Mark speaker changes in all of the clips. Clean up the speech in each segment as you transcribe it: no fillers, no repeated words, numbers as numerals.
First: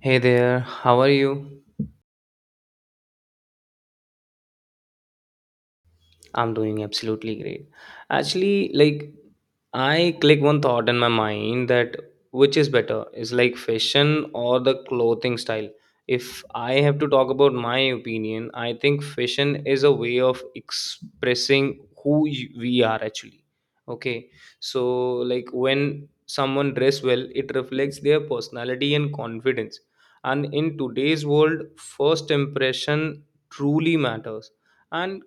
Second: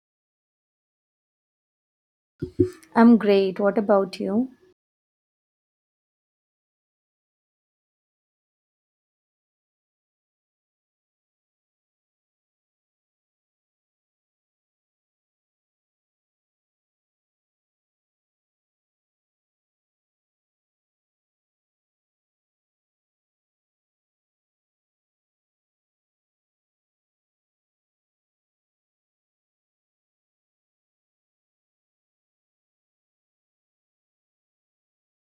Speaker 1: Hey there, how are you?
Speaker 2: I'm great. What about you?
Speaker 1: I'm doing absolutely great. Actually, like, I click one thought in my mind that which is better is like fashion or the clothing style. If I have to talk about my opinion, I think fashion is a way of expressing who we are actually. Okay, so like when someone dress well, it reflects their personality and confidence. And in today's world, first impression truly matters, and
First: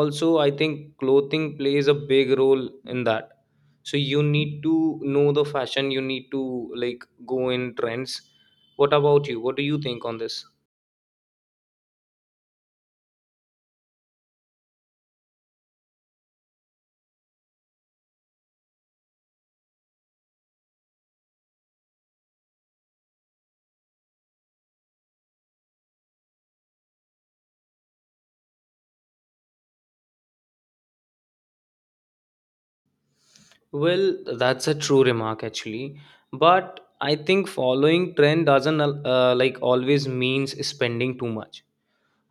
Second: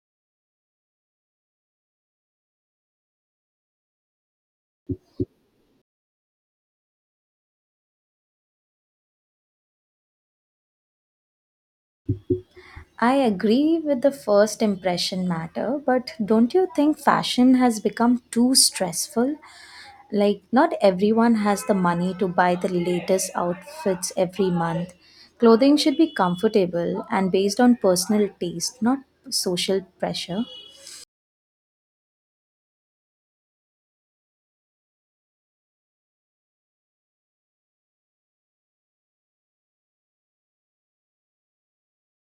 Speaker 1: also I think clothing plays a big role in that. So you need to know the fashion, you need to like go in trends. What about you, what do you think on this?
Speaker 2: I agree with the first impression matter, but don't you think fashion has become too stressful? Like, not everyone has the money to buy the latest outfits every month. Clothing should be comfortable and based on personal taste, not social pressure.
Speaker 1: Well, that's a true remark actually, but I think following trend doesn't like always means spending too much.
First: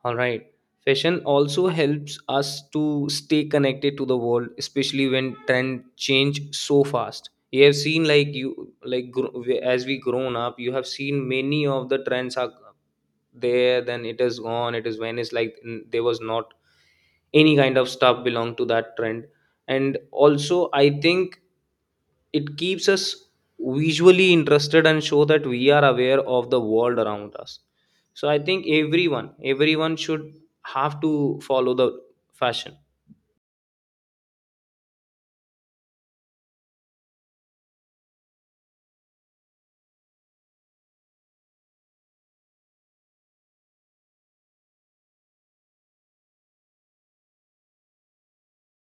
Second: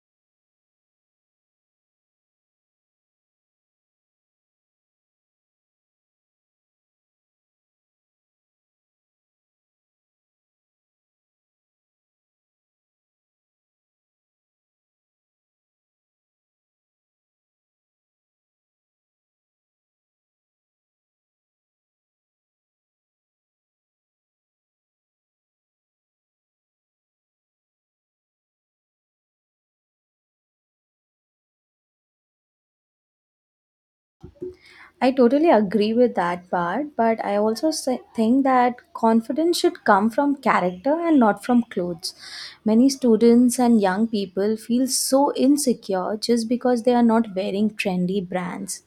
Speaker 1: All right. Fashion also helps us to stay connected to the world, especially when trend change so fast. You have seen, like, you as we grown up, you have seen many of the trends are there. Then it is gone. It is when it's like there was not any kind of stuff belong to that trend. And also I think it keeps us visually interested and show that we are aware of the world around us. So I think everyone should have to follow the fashion.
Speaker 2: I totally agree with that part, but I also think that confidence should come from character and not from clothes. Many students and young people feel so insecure just because they are not wearing trendy brands.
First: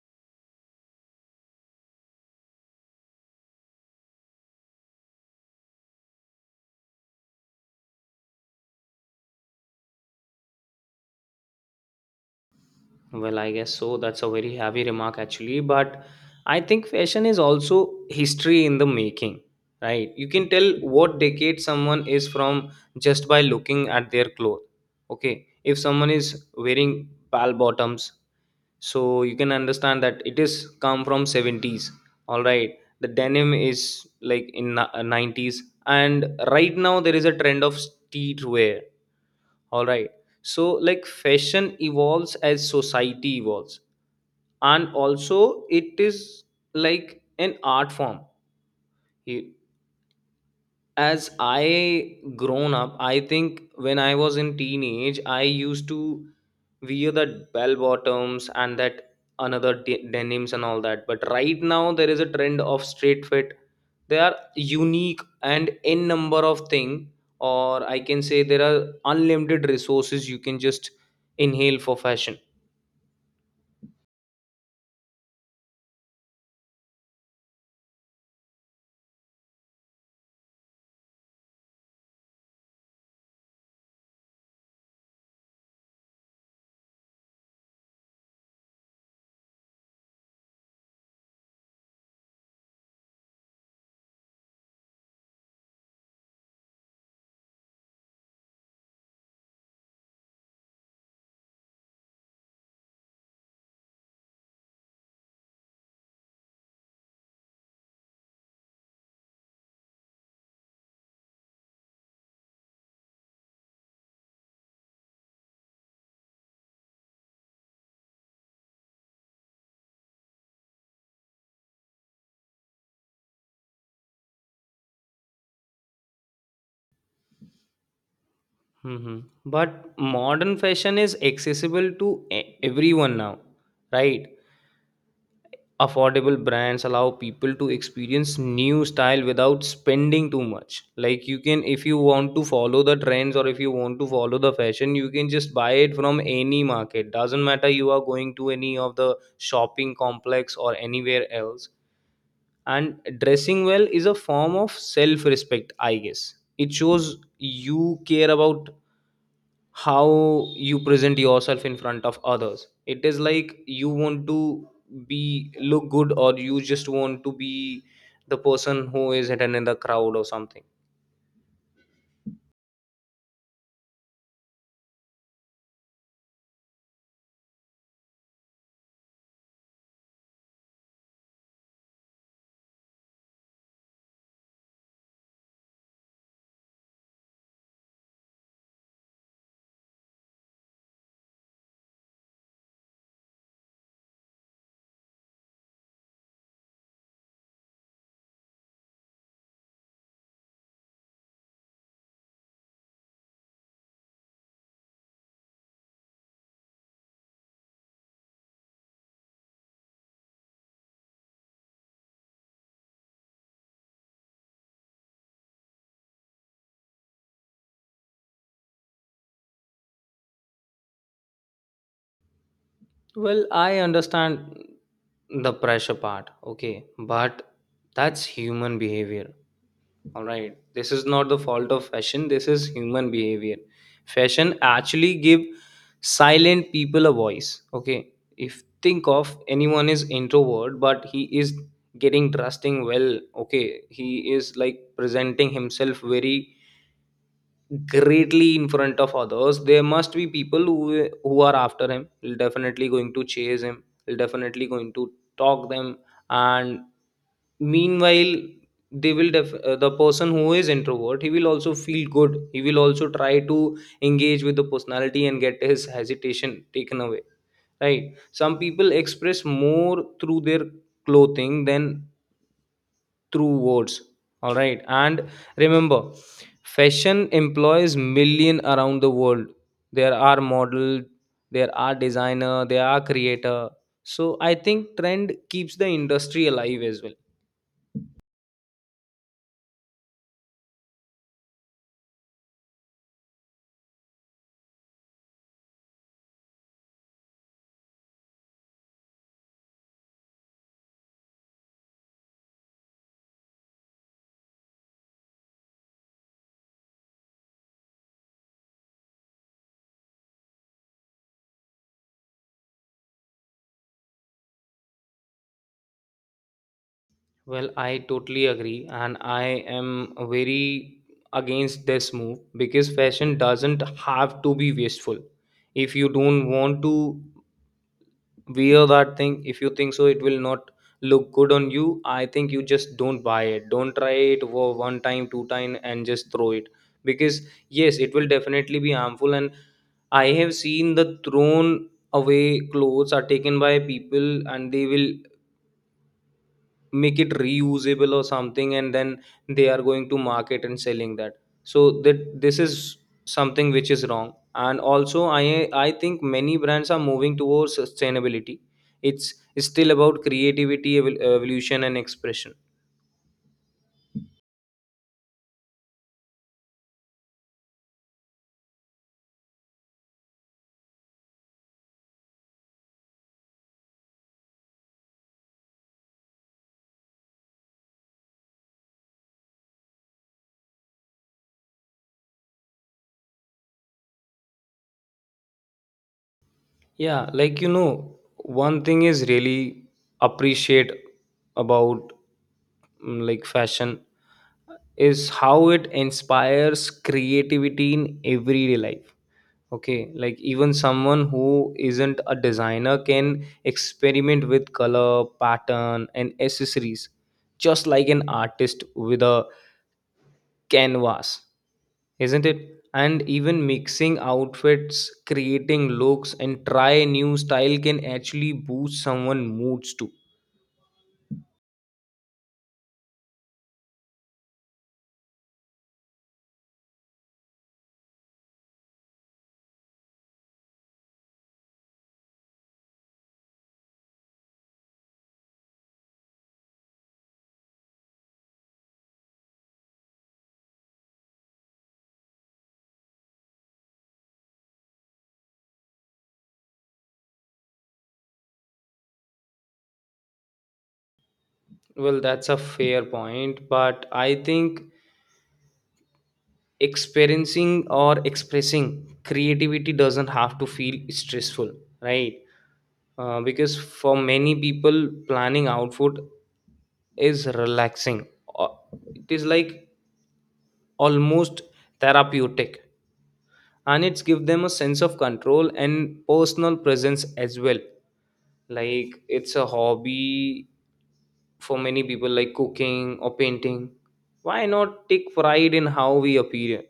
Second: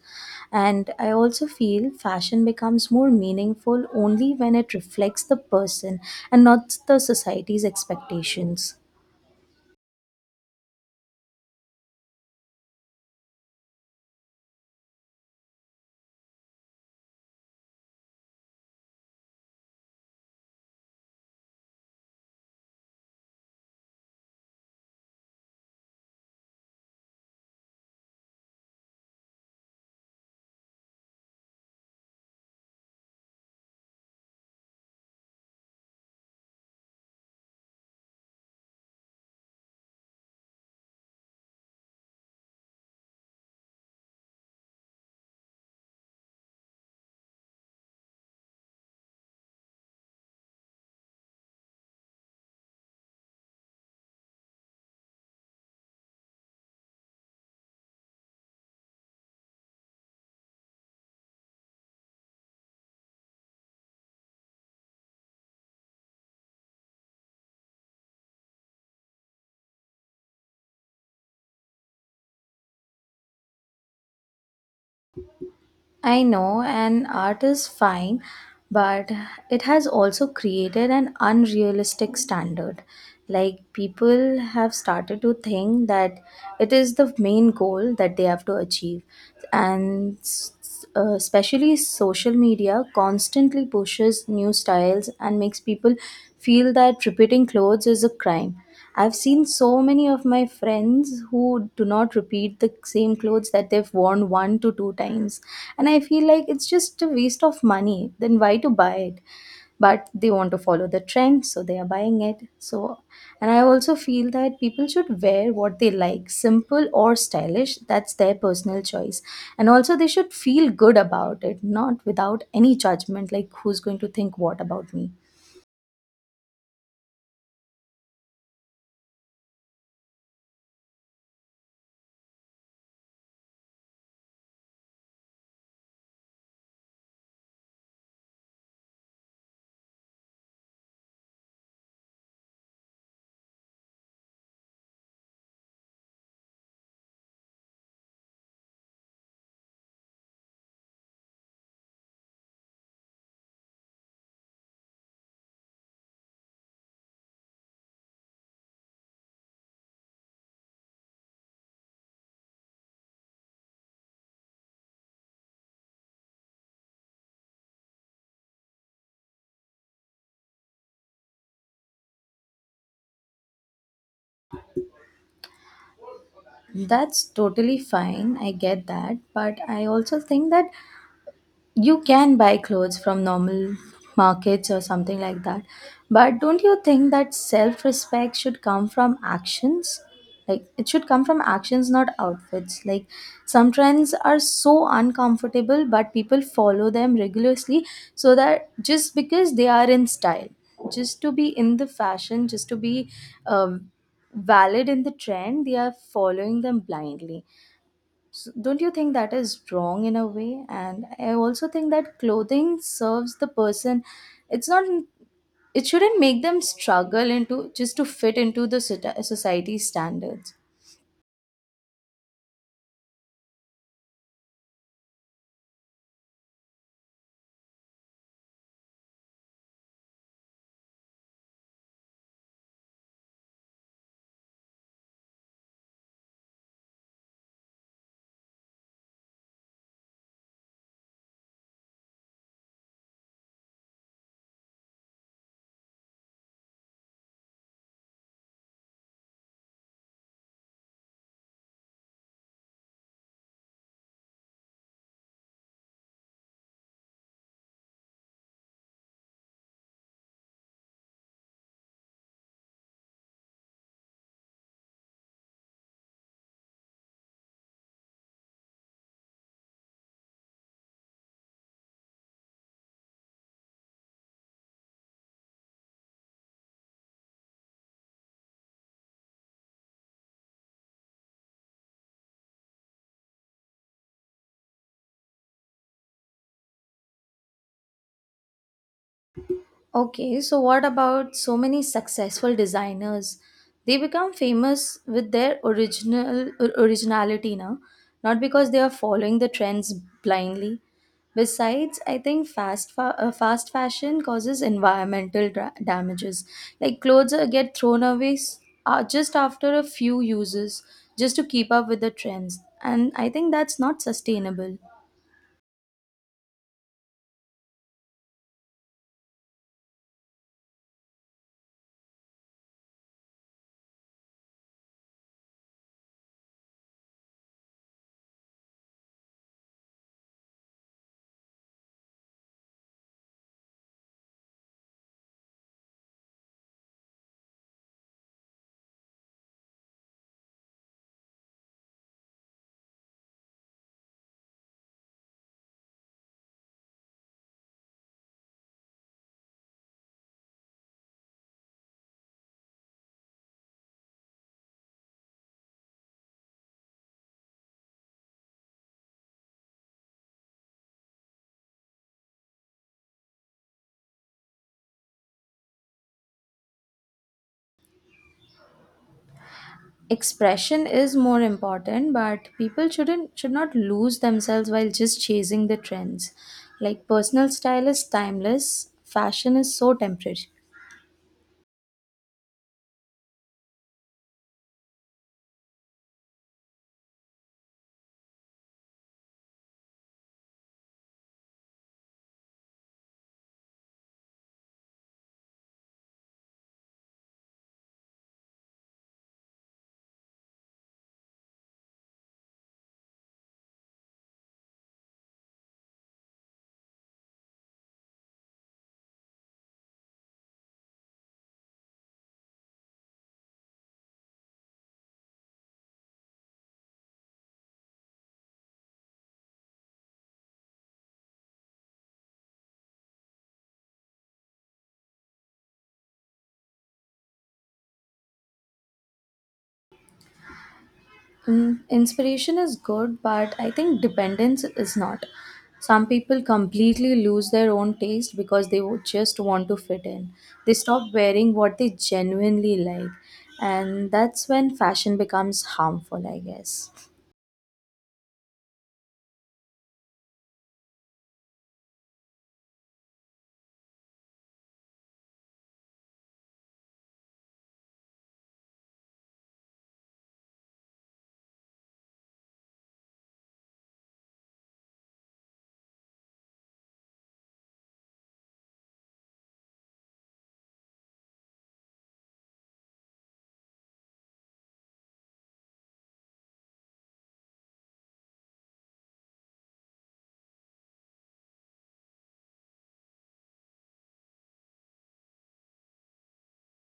Speaker 2: And I also feel fashion becomes more meaningful only when it reflects the person and not the society's expectations.
Speaker 1: Well, I guess so. That's a very heavy remark, actually. But I think fashion is also history in the making, right? You can tell what decade someone is from just by looking at their clothes. Okay. If someone is wearing pal bottoms, so you can understand that it is come from 70s. All right. The denim is like in 90s. And right now, there is a trend of streetwear. All right. So, like, fashion evolves as society evolves, and also it is like an art form. You- as I grown up, I think when I was in teenage I used to wear that bell bottoms and that another denims and all that. But right now there is a trend of straight fit. They are unique and n number of thing, or I can say there are unlimited resources you can just inhale for fashion.
Speaker 2: I know an art is fine, but it has also created an unrealistic standard. Like people have started to think that it is the main goal that they have to achieve, and especially social media constantly pushes new styles and makes people feel that repeating clothes is a crime. I've seen so many of my friends who do not repeat the same clothes that they've worn one to two times. And I feel like it's just a waste of money. Then why to buy it? But they want to follow the trend, so they are buying it. So, and I also feel that people should wear what they like, simple or stylish. That's their personal choice. And also, they should feel good about it, not without any judgment like who's going to think what about me.
Speaker 1: Mhm. But modern fashion is accessible to everyone now, right? Affordable brands allow people to experience new style without spending too much. Like you can, if you want to follow the trends or if you want to follow the fashion, you can just buy it from any market. Doesn't matter you are going to any of the shopping complex or anywhere else. And dressing well is a form of self respect, I guess. It shows you care about how you present yourself in front of others. It is like you want to be look good, or you just want to be the person who is hidden in the crowd or something.
Speaker 2: That's totally fine. I get that. But I also think that you can buy clothes from normal markets or something like that, but don't you think that self respect should come from actions? Like it should come from actions, not outfits. Like some trends are so uncomfortable, but people follow them rigorously, so that just because they are in style, just to be in the fashion, just to be um, valid in the trend, they are following them blindly. So don't you think that is wrong in a way? And I also think that clothing serves the person. It's not. It shouldn't make them struggle into just to fit into the society standards.
Speaker 1: Well, I understand the pressure part, okay, but that's human behavior. All right. This is not the fault of fashion. This is human behavior. Fashion actually give silent people a voice. Okay. If think of anyone is introvert but he is getting trusting. Well. Okay. He is like presenting himself very greatly in front of others. There must be people who are after him, will definitely going to chase him, will definitely going to talk them. And meanwhile they will the person who is introvert he will also feel good, he will also try to engage with the personality and get his hesitation taken away, right? Some people express more through their clothing than through words, all right. And remember, fashion employs million around the world. There are model, there are designer, there are creator. So I think trend keeps the industry alive as well.
Speaker 2: Okay, so what about so many successful designers? They become famous with their originality now, not because they are following the trends blindly. Besides, I think fast fashion causes environmental damages. Like clothes get thrown away just after a few uses just to keep up with the trends, and I think that's not sustainable.
Speaker 1: Well, I totally agree, and I am very against this move, because fashion doesn't have to be wasteful. If you don't want to wear that thing, if you think so it will not look good on you, I think you just don't buy it. Don't try it for one time two time and just throw it. Because yes, it will definitely be harmful. And I have seen the thrown away clothes are taken by people and they will make it reusable or something, and then they are going to market and selling that. So that this is something which is wrong. And also I think many brands are moving towards sustainability. It's still about creativity evolution and expression.
Speaker 2: Expression is more important, but people should not lose themselves while just chasing the trends. Like personal style is timeless, fashion is so temporary.
Speaker 1: Yeah, like one thing is really appreciate about like fashion is how it inspires creativity in everyday life. Okay, like even someone who isn't a designer can experiment with color, pattern, and accessories just like an artist with a canvas, isn't it? And even mixing outfits, creating looks and try new style can actually boost someone moods too.
Speaker 2: Mm, inspiration is good, but I think dependence is not. Some people completely lose their own taste because they would just want to fit in. They stop wearing what they genuinely like, and that's when fashion becomes harmful, I guess.
Speaker 1: Well, that's a fair point, but I think experiencing or expressing creativity doesn't have to feel stressful, right? Because for many people, planning outfit is relaxing. Uh, it is like almost therapeutic, and it's give them a sense of control and personal presence as well, like it's a hobby for many people like cooking or painting. Why not take pride in how we appear,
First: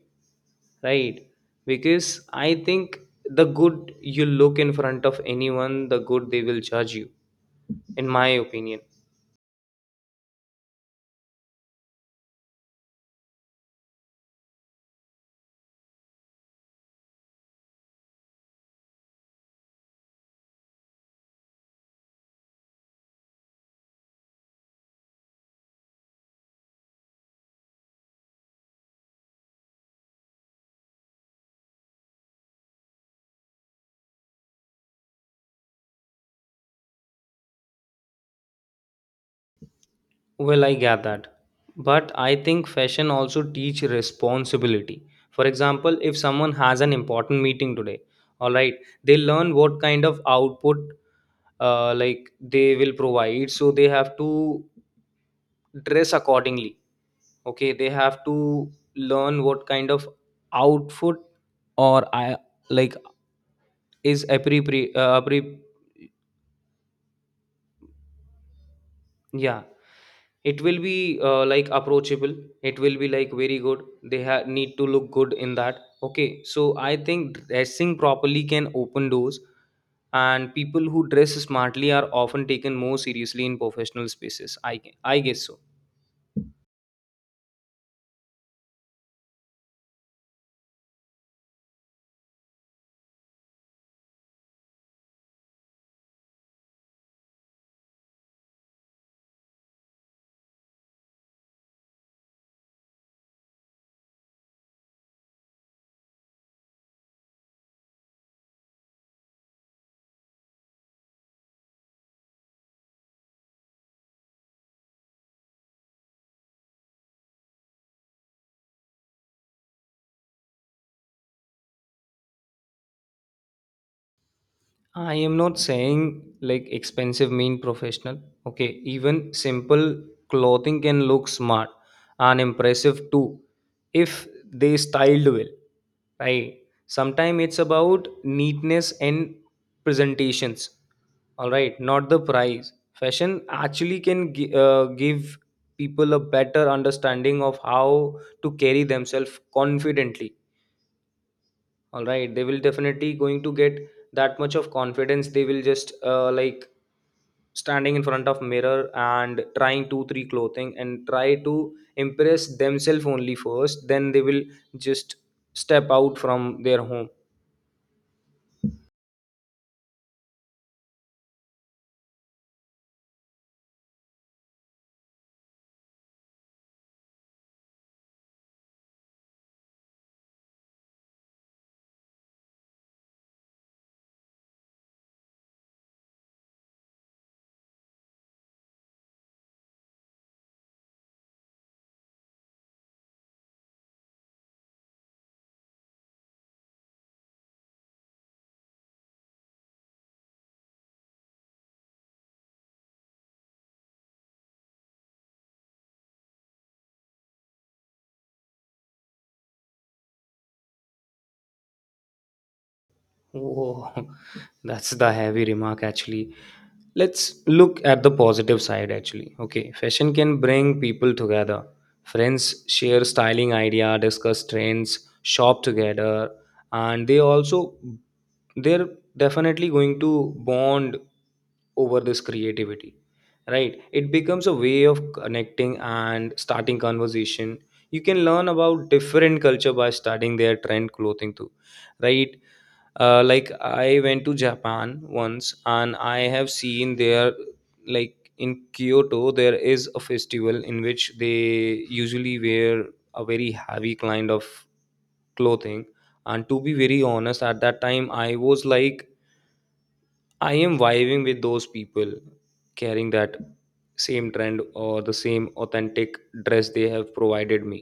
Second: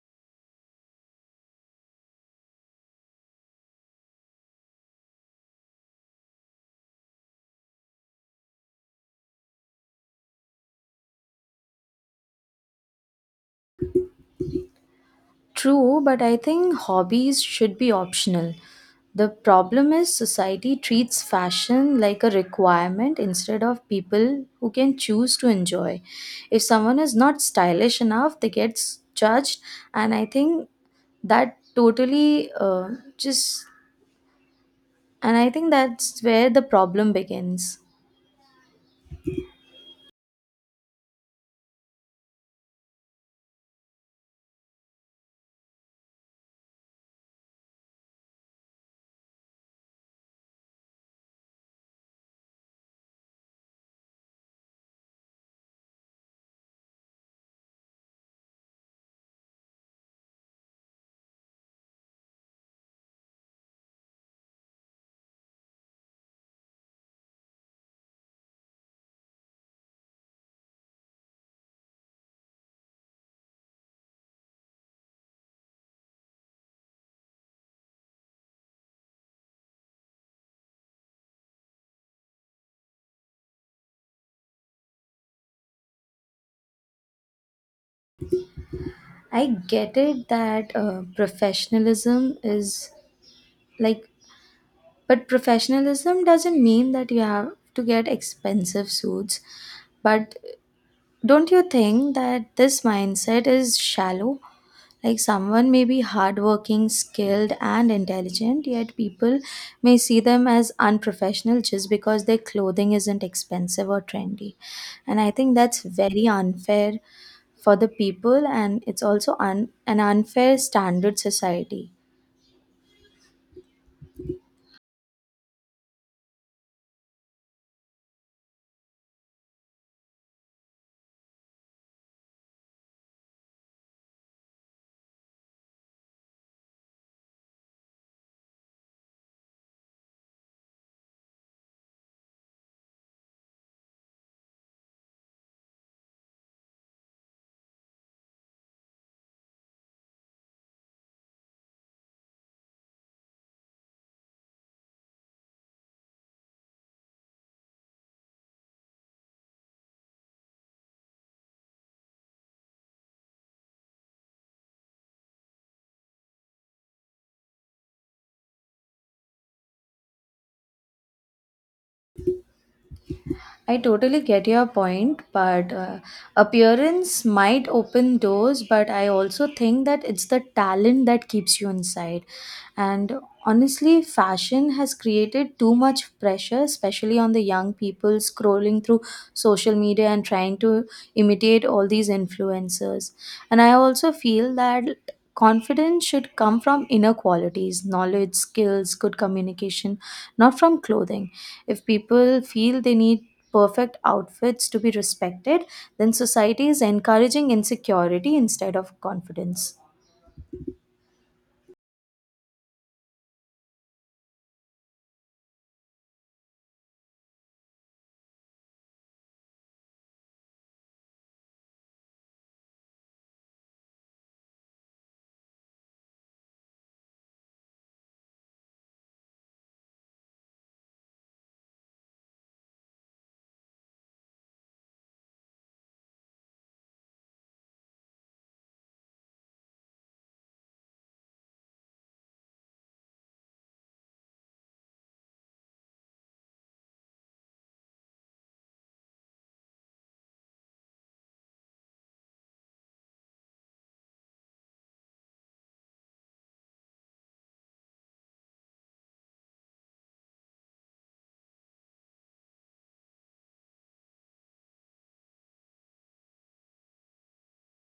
Speaker 1: right? Because I think the good you look in front of anyone, the good they will judge you, in my opinion.
Speaker 2: True, but I think hobbies should be optional. The problem is society treats fashion like a requirement instead of people who can choose to enjoy. If someone is not stylish enough, they get judged, and I think that totally just and I think that's where the problem begins.
Speaker 1: Well, I get that. But I think fashion also teach responsibility. For example, if someone has an important meeting today, all right, they learn what kind of output like they will provide. So they have to dress accordingly. Okay, they have to learn what kind of outfit or I like is appropriate. Yeah, it will be like approachable, it will be like very good. They need to look good in that. Okay, so I think dressing properly can open doors, and people who dress smartly are often taken more seriously in professional spaces, I guess so.
Speaker 2: I get it that professionalism is like. But professionalism doesn't mean that you have to get expensive suits. But don't you think that this mindset is shallow? Like someone may be hardworking, skilled, and intelligent, yet people may see them as unprofessional just because their clothing isn't expensive or trendy. And I think that's very unfair for the people, and it's also an unfair standard society.
Speaker 1: I am not saying like expensive mean professional. Okay, even simple clothing can look smart and impressive too if they styled well, right? Sometimes it's about neatness and presentations, all right, not the price. Fashion actually can give people a better understanding of how to carry themselves confidently, all right. They will definitely going to get that much of confidence. They will just like standing in front of mirror and trying two three clothing and try to impress themselves only first, then they will just step out from their home.
Speaker 2: I totally get your point, but appearance might open doors, but I also think that it's the talent that keeps you inside. And honestly, fashion has created too much pressure, especially on the young people scrolling through social media and trying to imitate all these influencers. And I also feel that confidence should come from inner qualities, knowledge, skills, good communication, not from clothing. If people feel they need perfect outfits to be respected, then society is encouraging insecurity instead of confidence.
Speaker 1: Oh, that's the heavy remark actually. Let's look at the positive side actually. Okay, fashion can bring people together. Friends share styling idea, discuss trends, shop together, and they're definitely going to bond over this creativity. Right? It becomes a way of connecting and starting conversation. You can learn about different culture by studying their trend clothing too, right? Like I went to Japan once, and I have seen there, like in Kyoto there is a festival in which they usually wear a very heavy kind of clothing. And to be very honest, at that time I was like I am vibing with those people, carrying that same trend or the same authentic dress they have provided me,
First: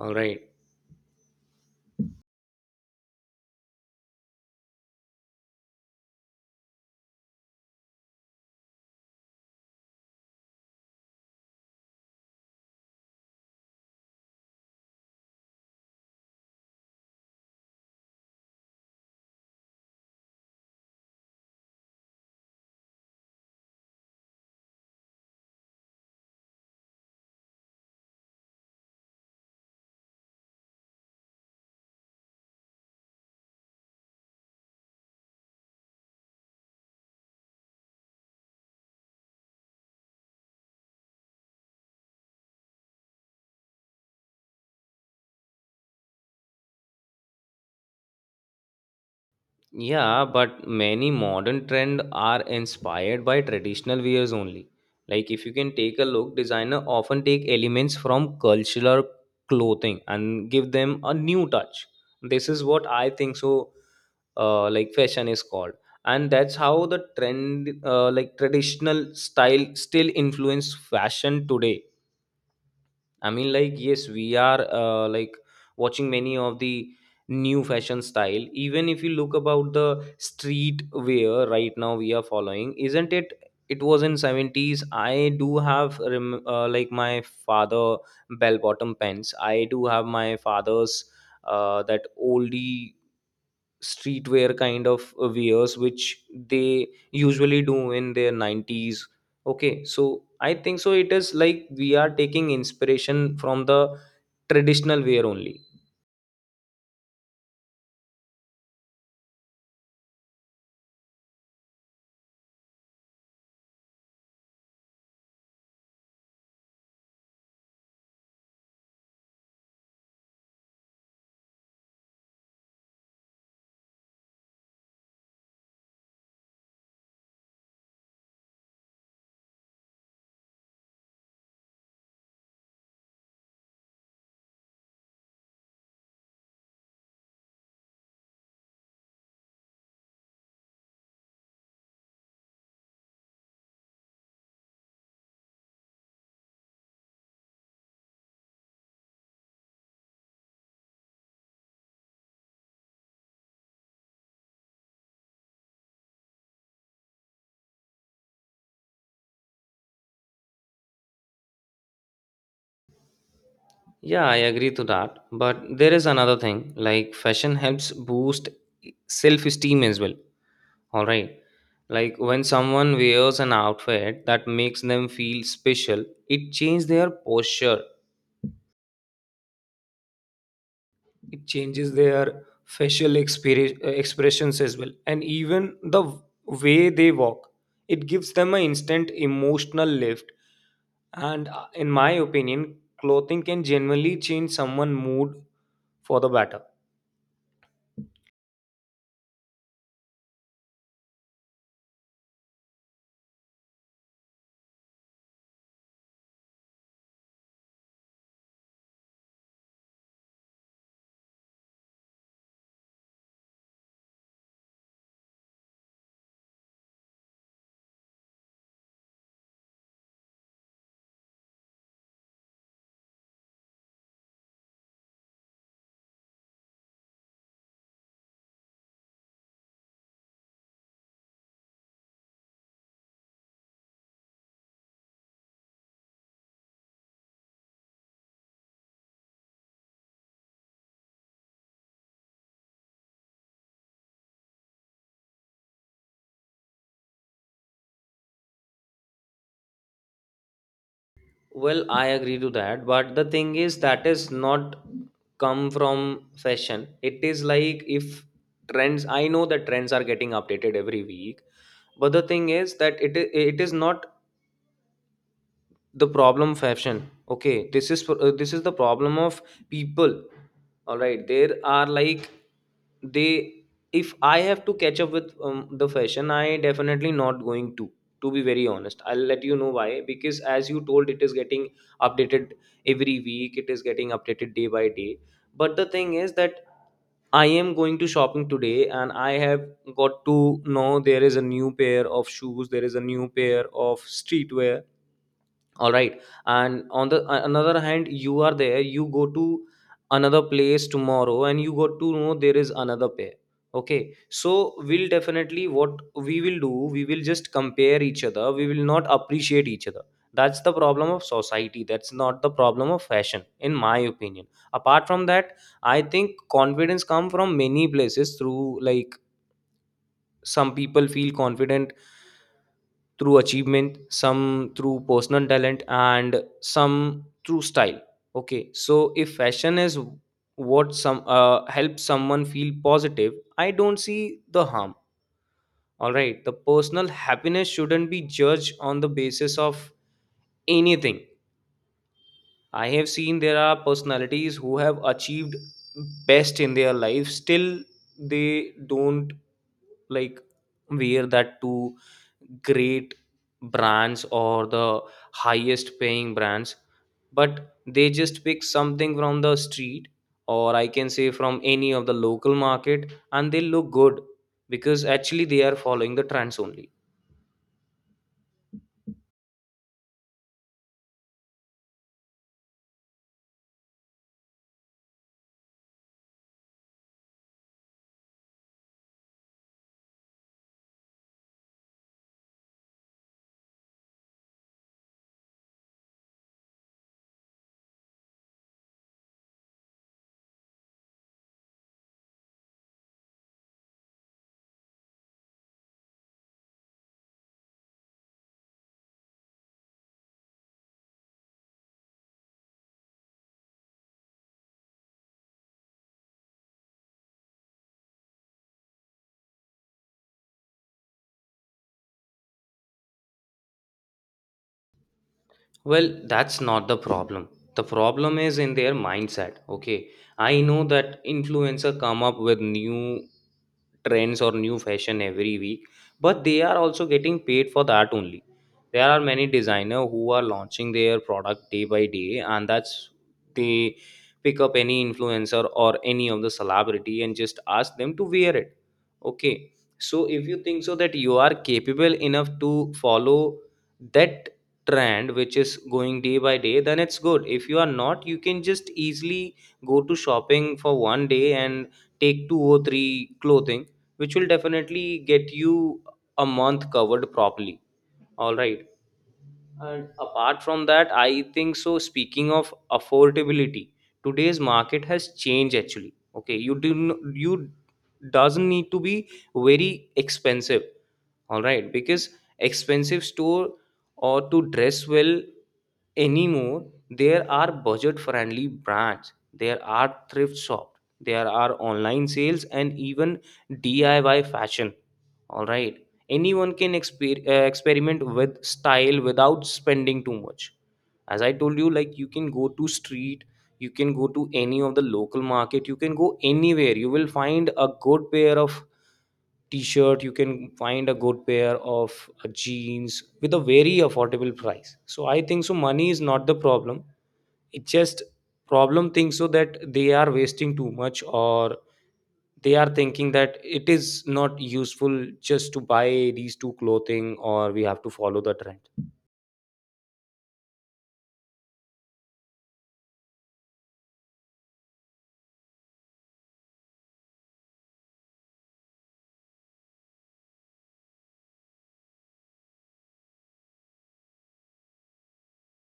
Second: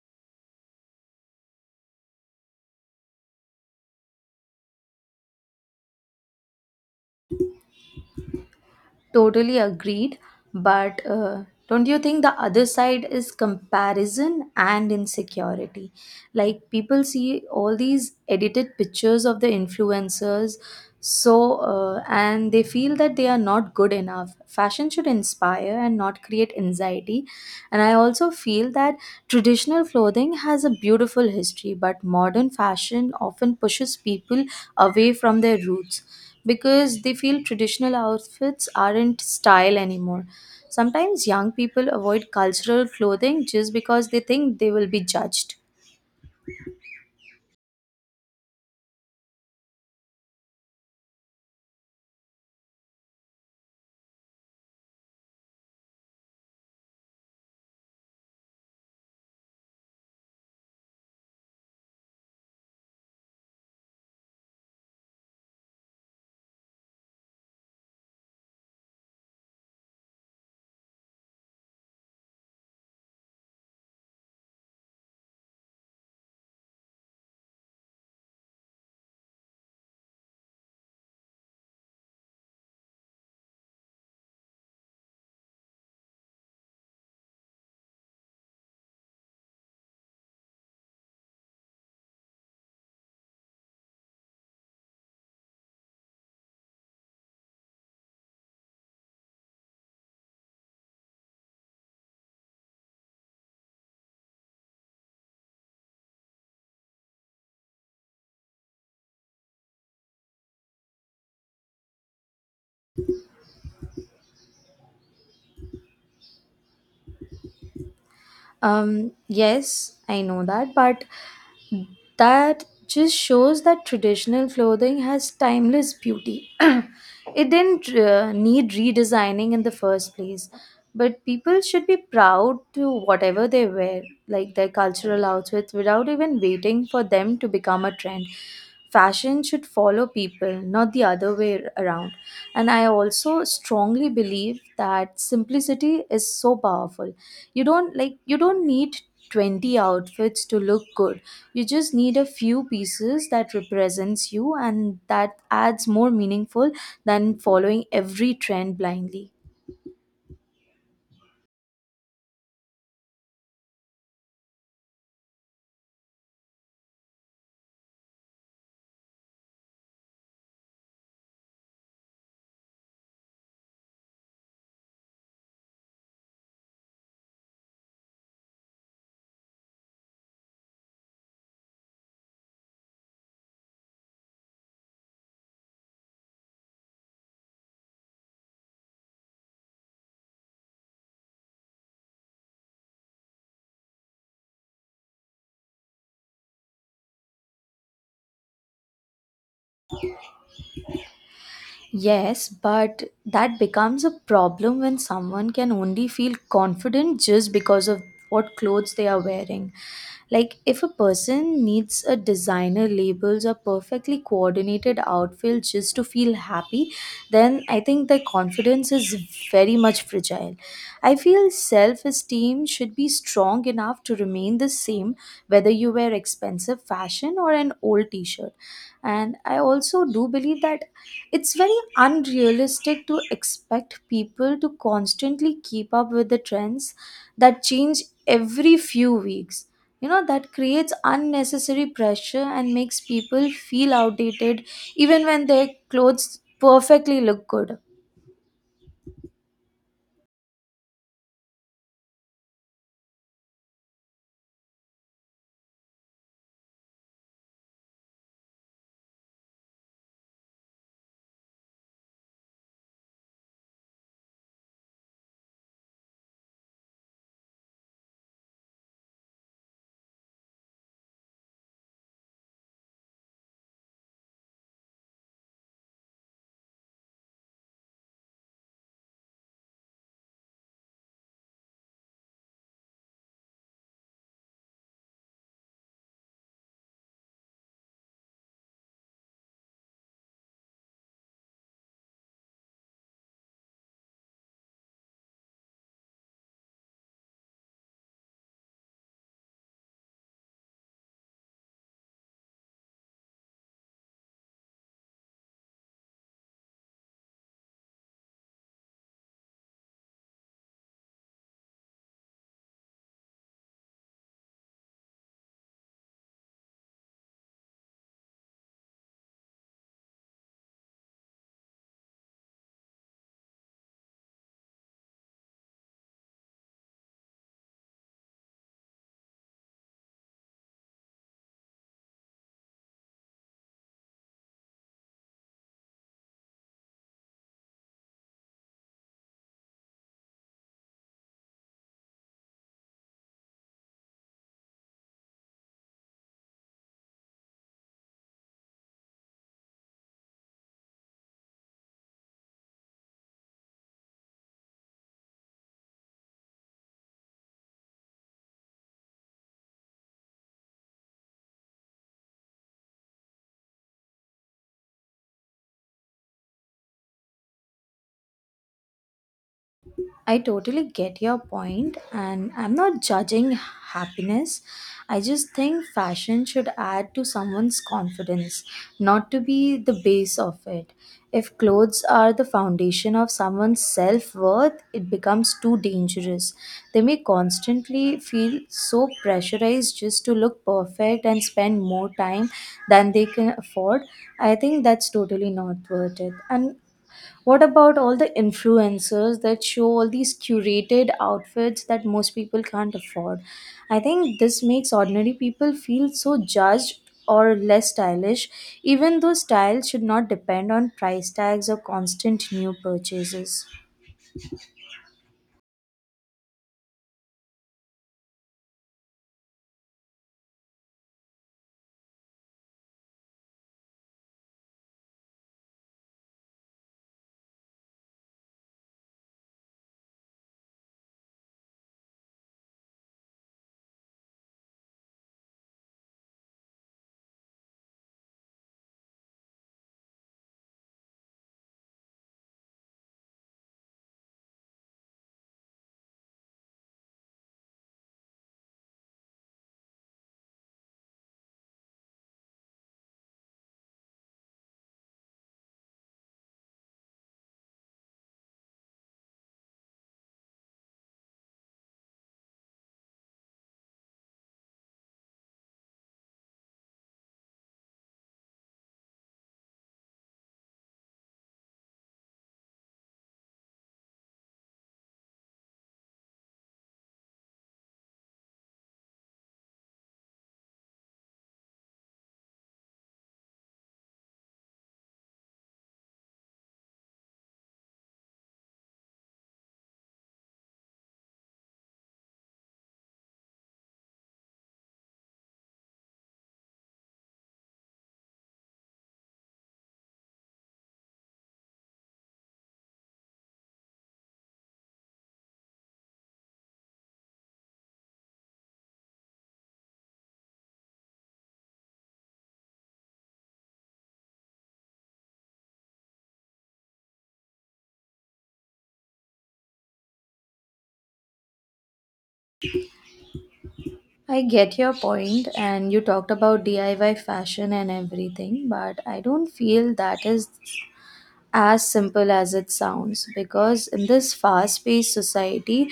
Speaker 1: all right.
Speaker 2: Totally agreed. But don't you think the other side is comparison and insecurity? Like people see all these edited pictures of the influencers, so and they feel that they are not good enough. Fashion should inspire and not create anxiety. And I also feel that traditional clothing has a beautiful history, but modern fashion often pushes people away from their roots because they feel traditional outfits aren't style anymore. Sometimes young people avoid cultural clothing just because they think they will be judged.
Speaker 1: Yeah, but many modern trends are inspired by traditional wears only. Like if you can take a look, designer often take elements from cultural clothing and give them a new touch. This is what I think so, like fashion is called. And that's how the trend like traditional style still influence fashion today. I mean, like, yes, we are like watching many of the new fashion style. Even if you look about the street wear right now, we are following, isn't it? It was in 70s. I do have like my father bell bottom pants. I do have my father's that oldie streetwear kind of wears which they usually do in their 90s. Okay, so I think so it is like we are taking inspiration from the traditional wear only.
Speaker 2: Yes, I know that, but that just shows that traditional clothing has timeless beauty. It didn't need redesigning in the first place, but people should be proud to whatever they wear, like their cultural outfits, without even waiting for them to become a trend. Fashion should follow people, not the other way around. And I also strongly believe that simplicity is so powerful. You don't need 20 outfits to look good. You just need a few pieces that represents you and that adds more meaningful than following every trend blindly.
Speaker 1: Yeah, I agree to that, but there is another thing, like fashion helps boost self esteem as well, all right. Like when someone wears an outfit that makes them feel special, it changes their posture, it changes their facial expressions as well, and even the way they walk. It gives them an instant emotional lift. And in my opinion clothing can genuinely change someone's mood for the better.
Speaker 2: Yes, but that becomes a problem when someone can only feel confident just because of what clothes they are wearing. Like, if a person needs a designer labels or perfectly coordinated outfit just to feel happy, then I think their confidence is very much fragile. I feel self esteem should be strong enough to remain the same whether you wear expensive fashion or an old t shirt, and I also do believe that it's very unrealistic to expect people to constantly keep up with the trends that change every few weeks. You know that creates unnecessary pressure and makes people feel outdated even when their clothes perfectly look good.
Speaker 1: Well, I agree to that, but the thing is that is not come from fashion. It is like if trends, I know that trends are getting updated every week, but the thing is that it is not the problem fashion. Okay, this is the problem of people. All right, there are like they, if I have to catch up with the fashion, I definitely not going to. To be very honest, I'll let you know why, because as you told, it is getting updated every week, it is getting updated day by day. But the thing is that I am going to shopping today and I have got to know there is a new pair of shoes, there is a new pair of streetwear. All right. And on the another hand, you are there, you go to another place tomorrow and you got to know there is another pair. Okay. So we'll definitely, what we will do, we will just compare each other, we will not appreciate each other. That's the problem of society, that's not the problem of fashion, in my opinion. Apart from that, I think confidence come from many places, through like some people feel confident through achievement, some through personal talent, and some through style. Okay, so if fashion is what some helps someone feel positive, I don't see the harm. All right, the personal happiness shouldn't be judged on the basis of anything. I have seen there are personalities who have achieved best in their life, still they don't like wear that to great brands or the highest paying brands, but they just pick something from the street, or I can say from any of the local market, and they look good because actually they are following the trends only.
Speaker 2: I totally get your point, and I'm not judging happiness. I just think fashion should add to someone's confidence, not to be the base of it. If clothes are the foundation of someone's self worth, it becomes too dangerous. They may constantly feel so pressurized just to look perfect and spend more time than they can afford. I think that's totally not worth it. And what about all the influencers that show all these curated outfits that most people can't afford? I think this makes ordinary people feel so judged or less stylish, even though style should not depend on price tags or constant new purchases.
Speaker 1: Well, that's not the problem. The problem is in their mindset. Okay. I know that influencer come up with new trends or new fashion every week, but they are also getting paid for that only. There are many designers who are launching their product day by day, and that's they pick up any influencer or any of the celebrity and just ask them to wear it. Okay. So if you think so that you are capable enough to follow that trend which is going day by day, then it's good. If you are not, you can just easily go to shopping for one day and take two or three clothing which will definitely get you a month covered properly. All right. And apart from that, I think so. Speaking of affordability, today's market has changed actually. Okay, you you doesn't need to be very expensive. All right, because expensive store or to dress well anymore, there are budget friendly brands, there are thrift shops, there are online sales, and even DIY fashion. All right, anyone can experiment with style without spending too much. As I told you, like, you can go to street, you can go to any of the local market, you can go anywhere, you will find a good pair of t-shirt, you can find a good pair of jeans with a very affordable price. So I think so money is not the problem. It just problem thinks so that they are wasting too much, or they are thinking that it is not useful just to buy these two clothing or we have to follow the trend.
Speaker 2: I get your point, and you talked about DIY fashion and everything, but I don't feel that is as simple as it sounds, because in this fast paced society,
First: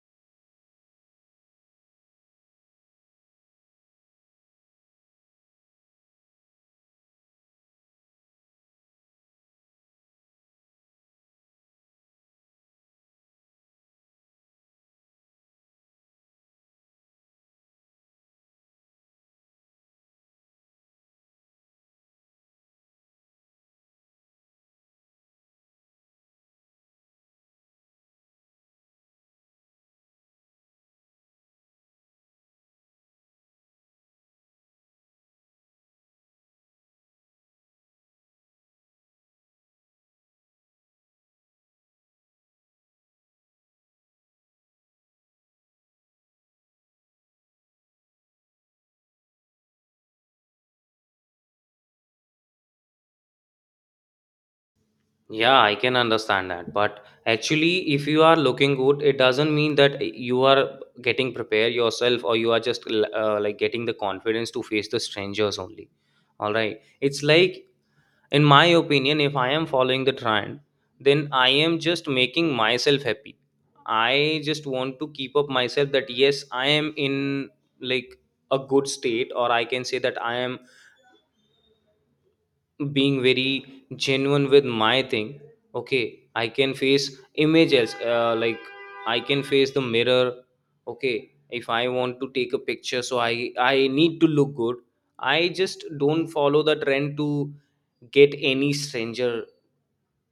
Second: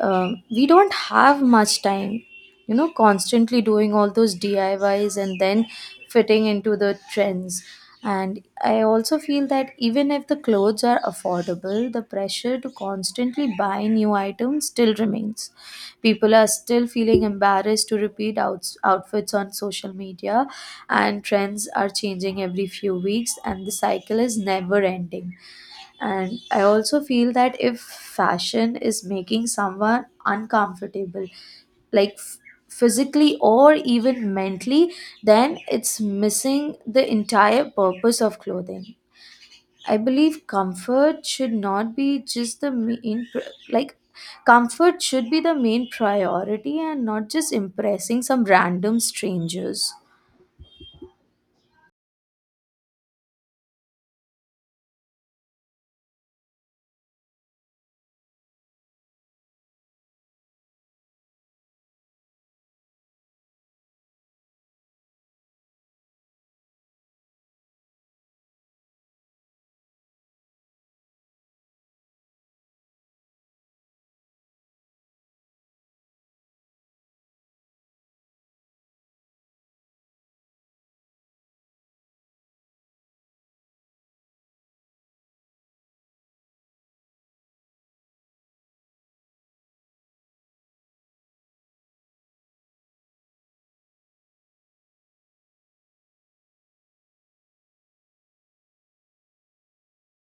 Speaker 2: we don't have much time, you know, constantly doing all those diys and then fitting into the trends. And I also feel that even if the clothes are affordable, the pressure to constantly buy new items still remains. People are still feeling embarrassed to repeat outs outfits on social media, and trends are changing every few weeks, and the cycle is never ending. And I also feel that if fashion is making someone uncomfortable, like physically or even mentally, then it's missing the entire purpose of clothing. I believe comfort should not be just the like, comfort should be the main priority and not just impressing some random strangers.
Speaker 1: Yeah, I can understand that. But actually, if you are looking good, it doesn't mean that you are getting prepared yourself, or you are just like getting the confidence to face the strangers only. All right. It's like, in my opinion, if I am following the trend, then I am just making myself happy. I just want to keep up myself that yes, I am in, like, a good state, or I can say that I am being very genuine with my thing. Okay, I can face images, like I can face the mirror. Okay, if I want to take a picture, so I need to look good. I just don't follow the trend to get any stranger,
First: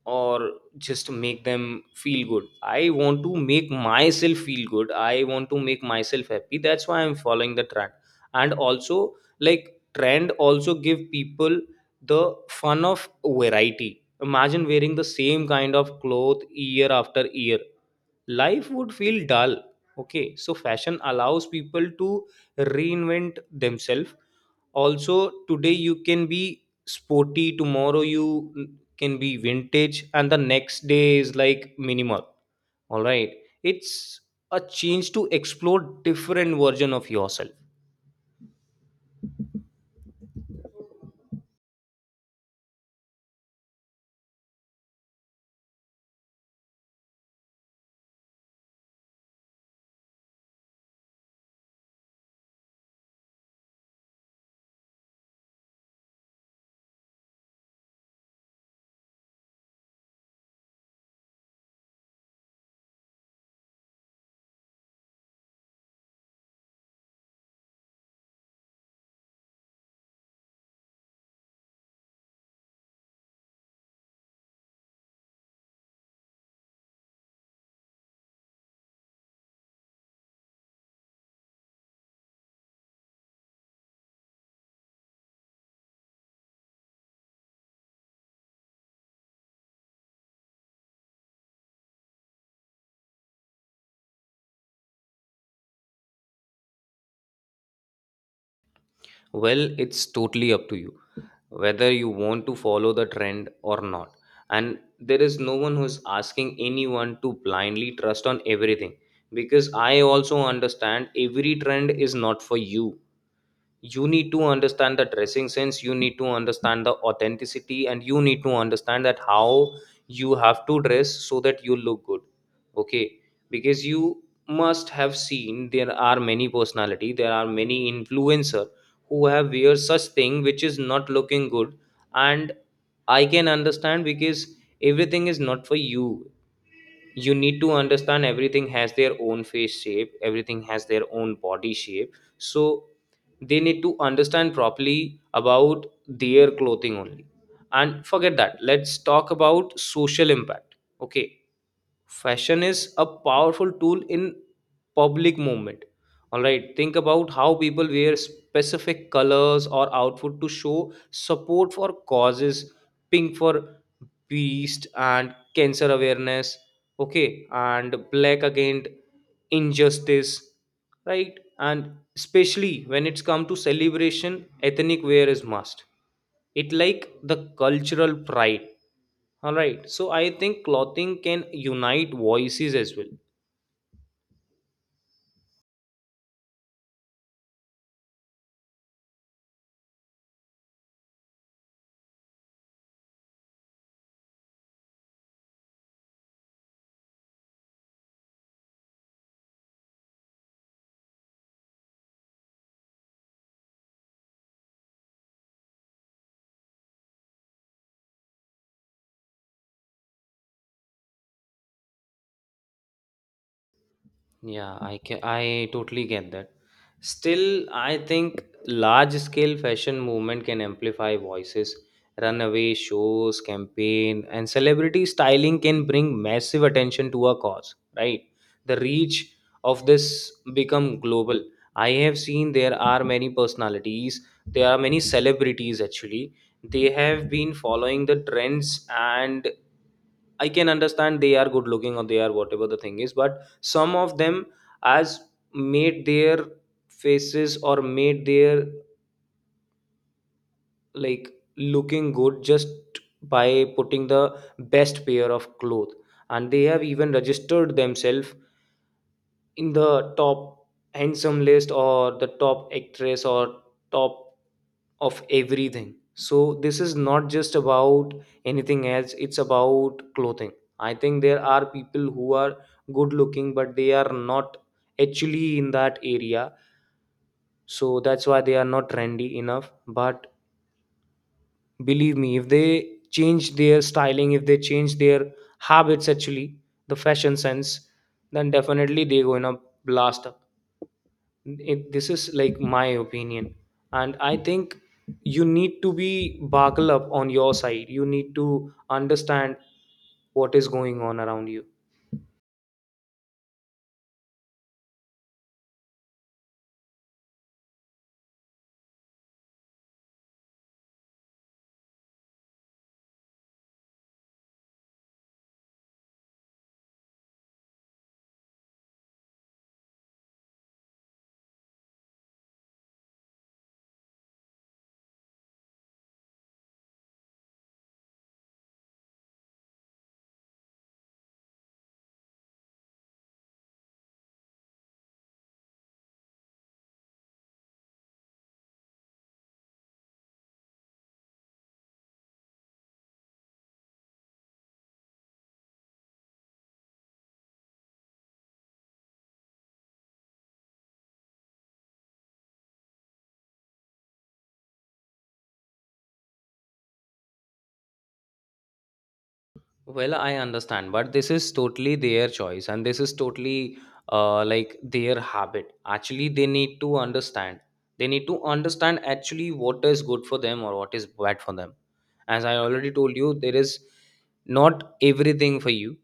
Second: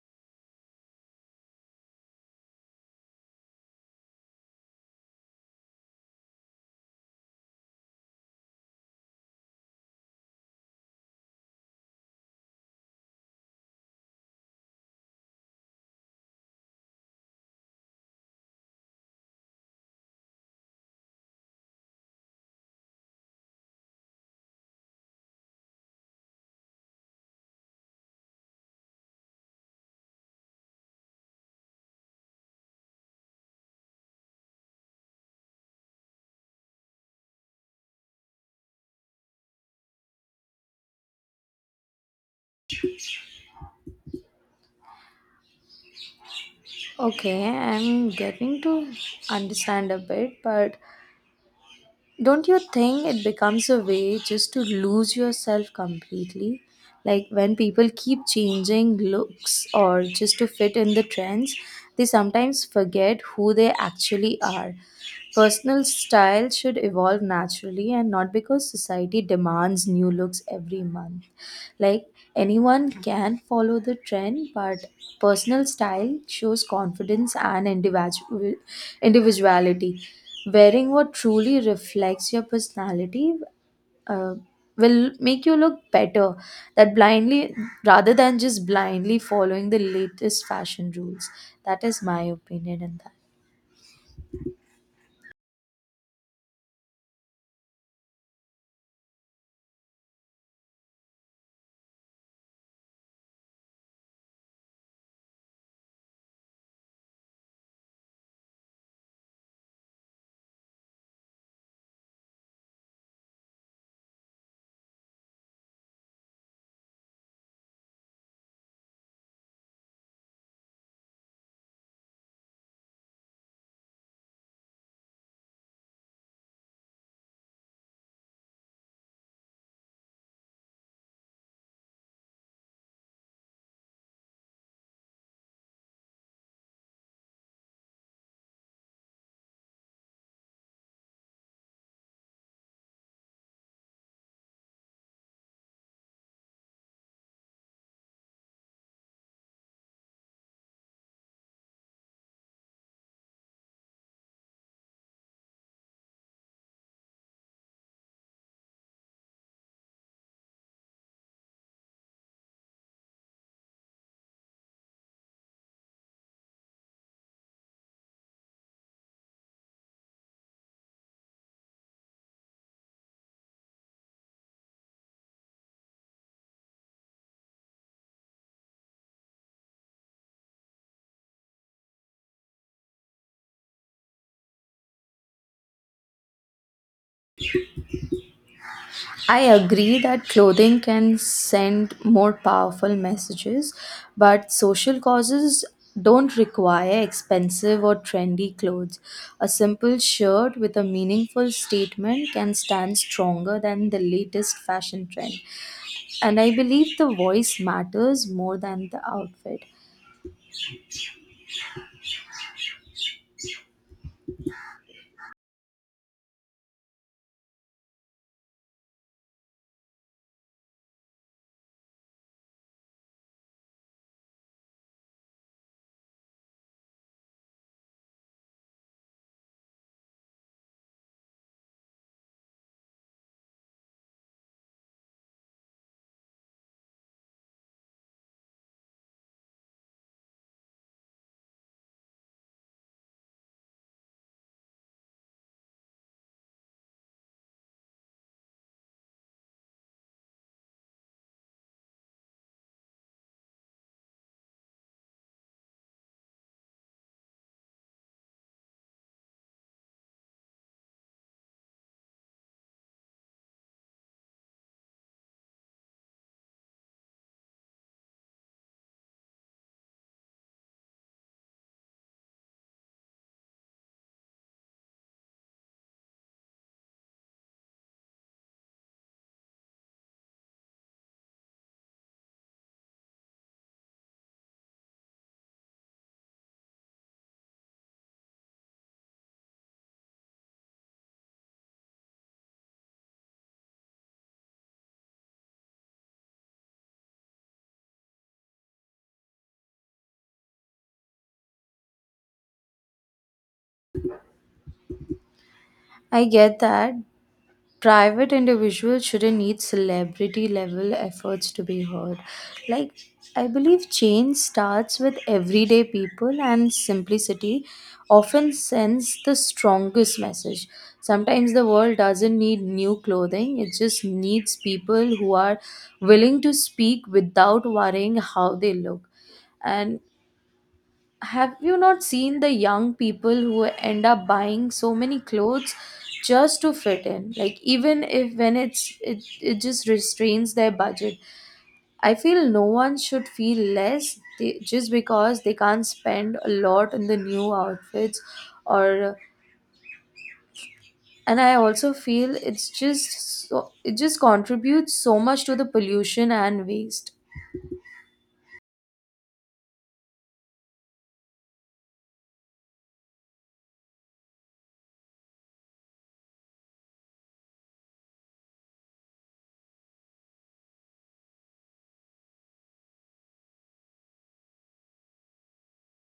Speaker 1: or just make them feel good. I want to make myself feel good, I want to make myself happy, that's why I'm following the trend. And also, like, trend also give people the fun of variety. Imagine wearing the same kind of cloth year after year, life would feel dull. Okay, so fashion allows people to reinvent themselves. Also today you can be sporty, tomorrow you can be vintage, and the next day is like minimal. All right, it's a change to explore different version of yourself.
Speaker 2: Okay, I'm getting to understand a bit, but don't you think it becomes a way just to lose yourself completely? Like when people keep changing looks or just to fit in the trends, they sometimes forget who they actually are. Personal style should evolve naturally and not because society demands new looks every month. Like anyone can follow the trend, but personal style shows confidence and individuality. Wearing what truly reflects your personality uh, will make you look better that blindly rather than just blindly following the latest fashion rules. That is my opinion in that.
Speaker 1: Well, it's totally up to you whether you want to follow the trend or not. And there is no one who's asking anyone to blindly trust on everything, because I also understand every trend is not for you. You need to understand the dressing sense, you need to understand the authenticity, and you need to understand that how you have to dress so that you look good. Okay, because you must have seen there are many personality, there are many influencer who have wear such thing which is not looking good. And I can understand because everything is not for you. You need to understand, everything has their own face shape, everything has their own body shape. So they need to understand properly about their clothing only. And forget that, let's talk about social impact. Okay, fashion is a powerful tool in public movement. All right, think about how people wear specific colors or outfit to show support for causes. Pink for beast and cancer awareness. Okay, and black against injustice, right. And especially when it's come to celebration, ethnic wear is must. It like the cultural pride. All right. So I think clothing can unite voices as well.
Speaker 2: I agree that clothing can send more powerful messages, but social causes don't require expensive or trendy clothes. A simple shirt with a meaningful statement can stand stronger than the latest fashion trend. And I believe the voice matters more than the outfit.
Speaker 1: Yeah, I can, I totally get that. Still, I think large scale fashion movement can amplify voices. Runaway shows, campaign, and celebrity styling can bring massive attention to a cause, right? The reach of this become global. I have seen there are many personalities, there are many celebrities actually. They have been following the trends, and I can understand they are good looking or they are whatever the thing is, but some of them has made their faces or made their, like, looking good just by putting the best pair of clothes, and they have even registered themselves in the top handsome list, or the top actress, or top of everything. So this is not just about anything else, it's about clothing. I think there are people who are good looking but they are not actually in that area, so that's why they are not trendy enough. But believe me, if they change their styling, if they change their habits actually, the fashion sense, then definitely they're gonna blast up it. This is like my opinion. And I think you need to be buckle up on your side, you need to understand what is going on around you.
Speaker 2: I get that private individuals shouldn't need celebrity level efforts to be heard. Like, I believe change starts with everyday people, and simplicity often sends the strongest message. Sometimes the world doesn't need new clothing, it just needs people who are willing to speak without worrying how they look. And have you not seen the young people who end up buying so many clothes just to fit in? Like, even if when it's it, it just restrains their budget. I feel no one should feel less just because they can't spend a lot on the new outfits. Or and I also feel it just contributes so much to the pollution and waste.
Speaker 1: Well, I understand, but this is totally their choice, and this is totally like their habit. Actually, they need to understand. They need to understand actually what is good for them or what is bad for them. As I already told you, there is not everything for you.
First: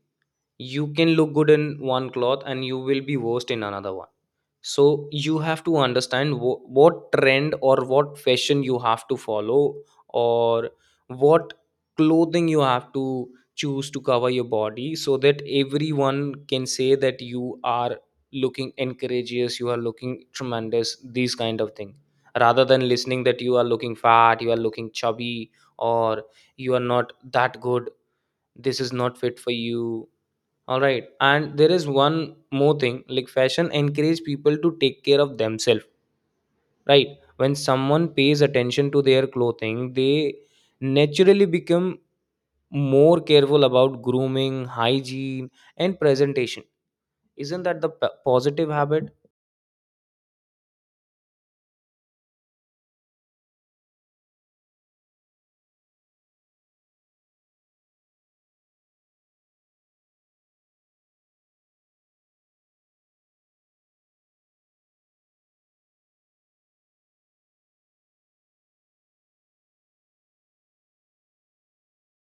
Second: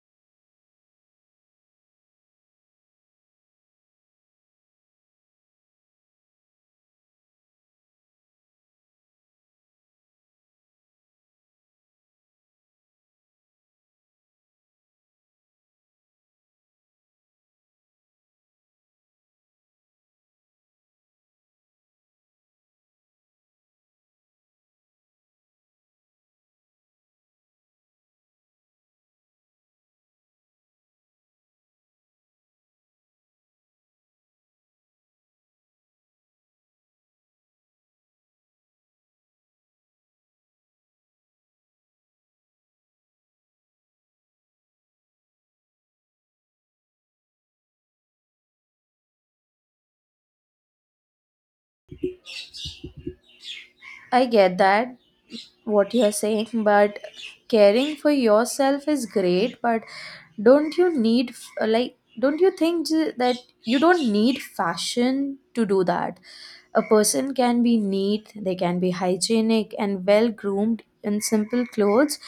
Speaker 1: You can look good in one cloth and you will be worst in another one. So you have to understand what trend or what fashion you have to follow, or what clothing you have to choose to cover your body, so that everyone can say that you are looking encourageous, you are looking tremendous, these kind of thing, rather than listening that you are looking fat, you are looking chubby, or you are not that good, this is not fit for you. All right. And there is one more thing, like fashion encourage people to take care of themselves, right? When someone pays attention to their clothing, they naturally become more careful about grooming, hygiene, and presentation. Isn't that the positive habit?
Speaker 2: I get that what you're saying, but caring for yourself is great. But don't you need f- like don't you think that you don't need fashion to do that? A person can be neat, they can be hygienic and well groomed in simple clothes,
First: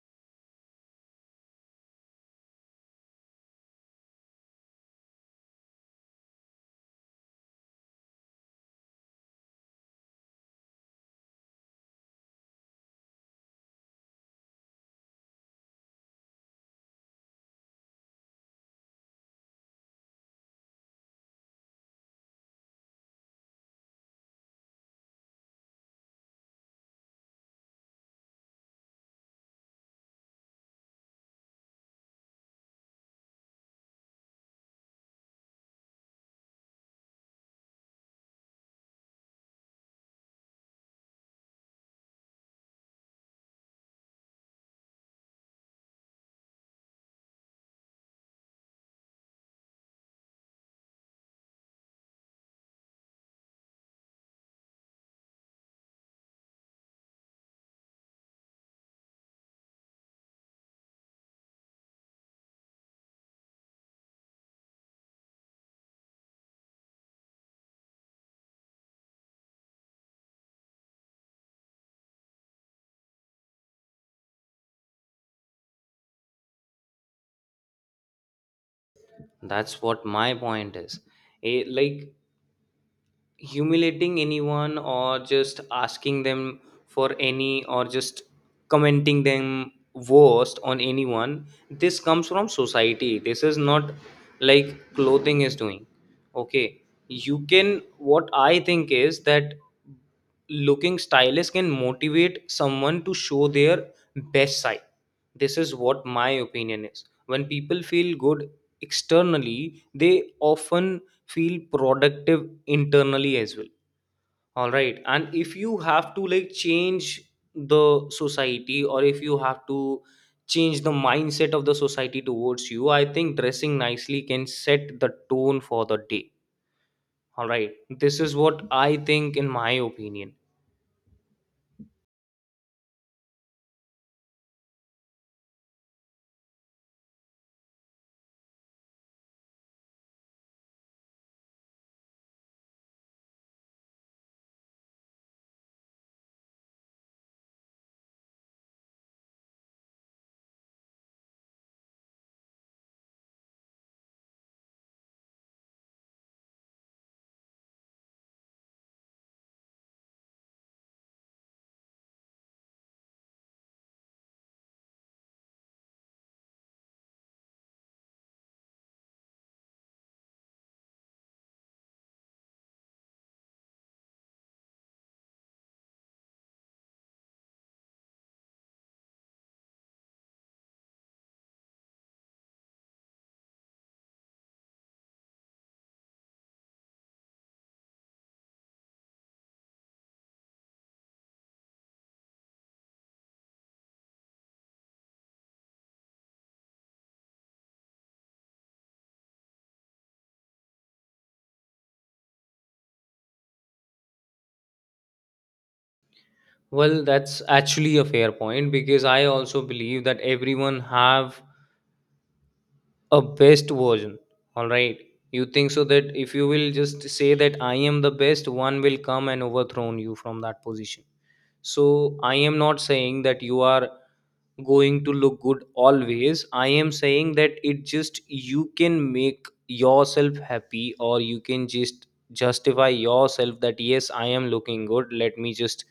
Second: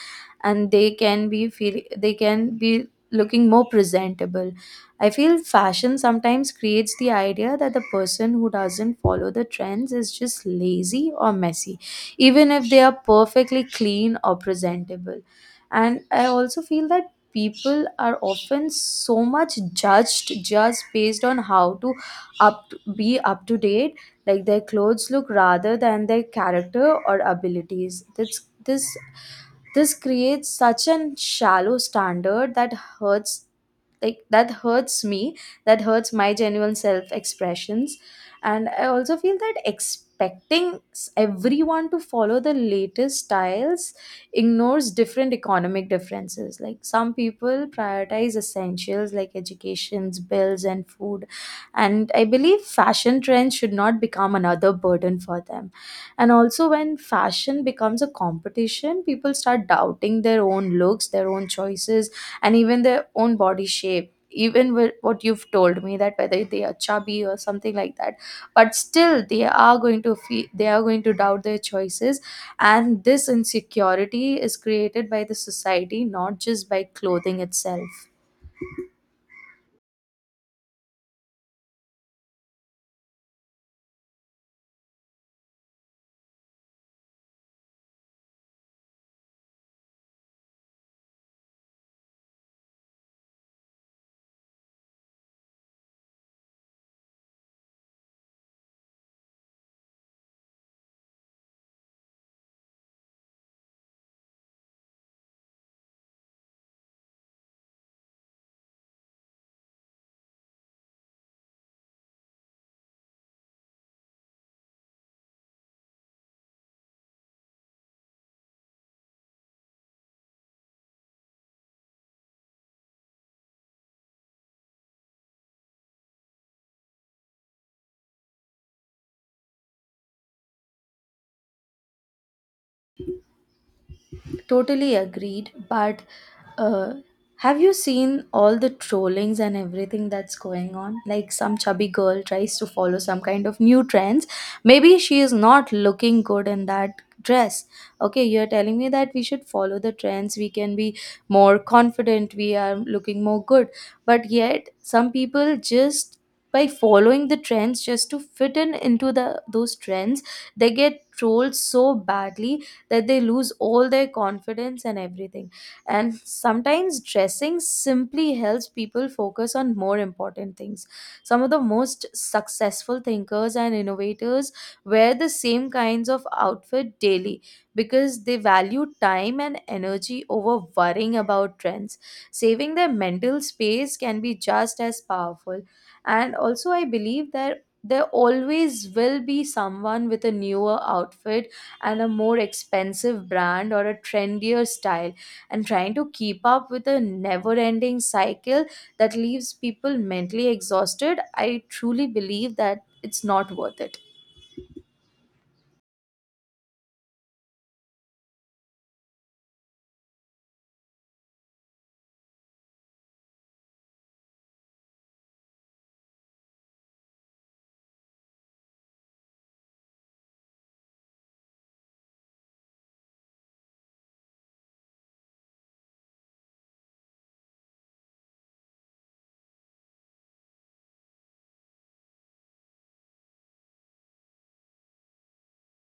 Speaker 2: and they can be looking more presentable. I feel fashion sometimes creates the idea that the person who doesn't follow the trends is just lazy or messy, even if they are perfectly clean or presentable. And I also feel that people are often so much judged just based on how to up be up to date like their clothes look, rather than their character or abilities. This creates such an shallow standard that hurts. Like, that hurts me. That hurts my genuine self expressions. And I also feel that expecting everyone to follow the latest styles ignores different economic differences. Like, some people prioritize essentials like educations, bills and food, and I believe fashion trends should not become another burden for them. And also, when fashion becomes a competition, people start doubting their own looks, their own choices, and even their own body shape, even with what you've told me, that whether they are chubby or something like that. But still, they are going to feel, they are going to doubt their choices. And this insecurity is created by the society, not just by clothing itself.
Speaker 1: That's what my point is. Eh, like Humiliating anyone or just asking them for any or just commenting them worst on anyone, this comes from society. This is not like clothing is doing. Okay, you can, what I think is that looking stylish can motivate someone to show their best side. This is what my opinion is. When people feel good externally, they often feel productive internally as well. All right, and if you have to like change the society or if you have to change the mindset of the society towards you, I think dressing nicely can set the tone for the day. All right, this is what I think in my opinion.
Speaker 2: Totally agreed. But uh, have you seen all the trollings and everything that's going on? Like, some chubby girl tries to follow some kind of new trends. Maybe she is not looking good in that dress. Okay, you're telling me that we should follow the trends. We can be more confident. We are looking more good. But yet, some people, just by following the trends just to fit in into the those trends, they get trolled so badly that they lose all their confidence and everything. And sometimes dressing simply helps people focus on more important things. Some of the most successful thinkers and innovators wear the same kinds of outfit daily, because they value time and energy over worrying about trends. Saving their mental space can be just as powerful. And also, I believe that there always will be someone with a newer outfit and a more expensive brand or a trendier style, and trying to keep up with a never ending cycle that leaves people mentally exhausted. I truly believe that it's not worth it.
Speaker 1: Well, that's actually a fair point, because I also believe that everyone have a best version. All right, you think so that if you will just say that I am the best, one will come and overthrow you from that position. So I am not saying that you are going to look good always. I am saying that it just, you can make yourself happy or you can just justify yourself that yes, I am looking good, let me just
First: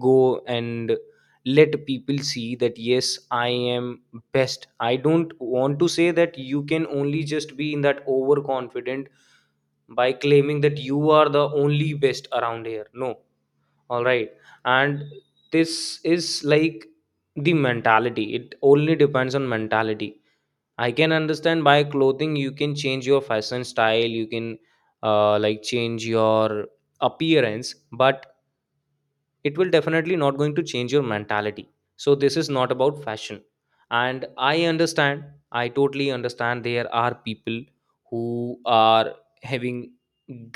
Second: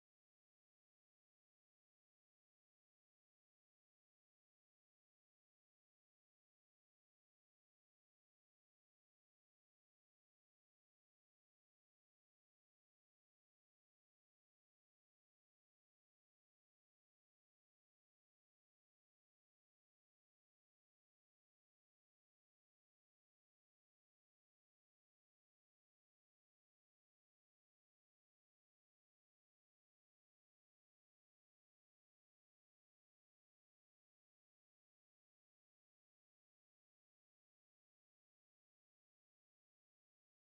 Speaker 1: go and let people see that yes, I am best. I don't want to say that you can only just be in that overconfident by claiming that you are the only best around here. No, all right. And this is like the mentality. It only depends on mentality. I can understand by clothing you can change your fashion style, you can like change your appearance, but it will definitely not going to change your mentality. So this is not about fashion. And I understand, I totally understand, there are people who are having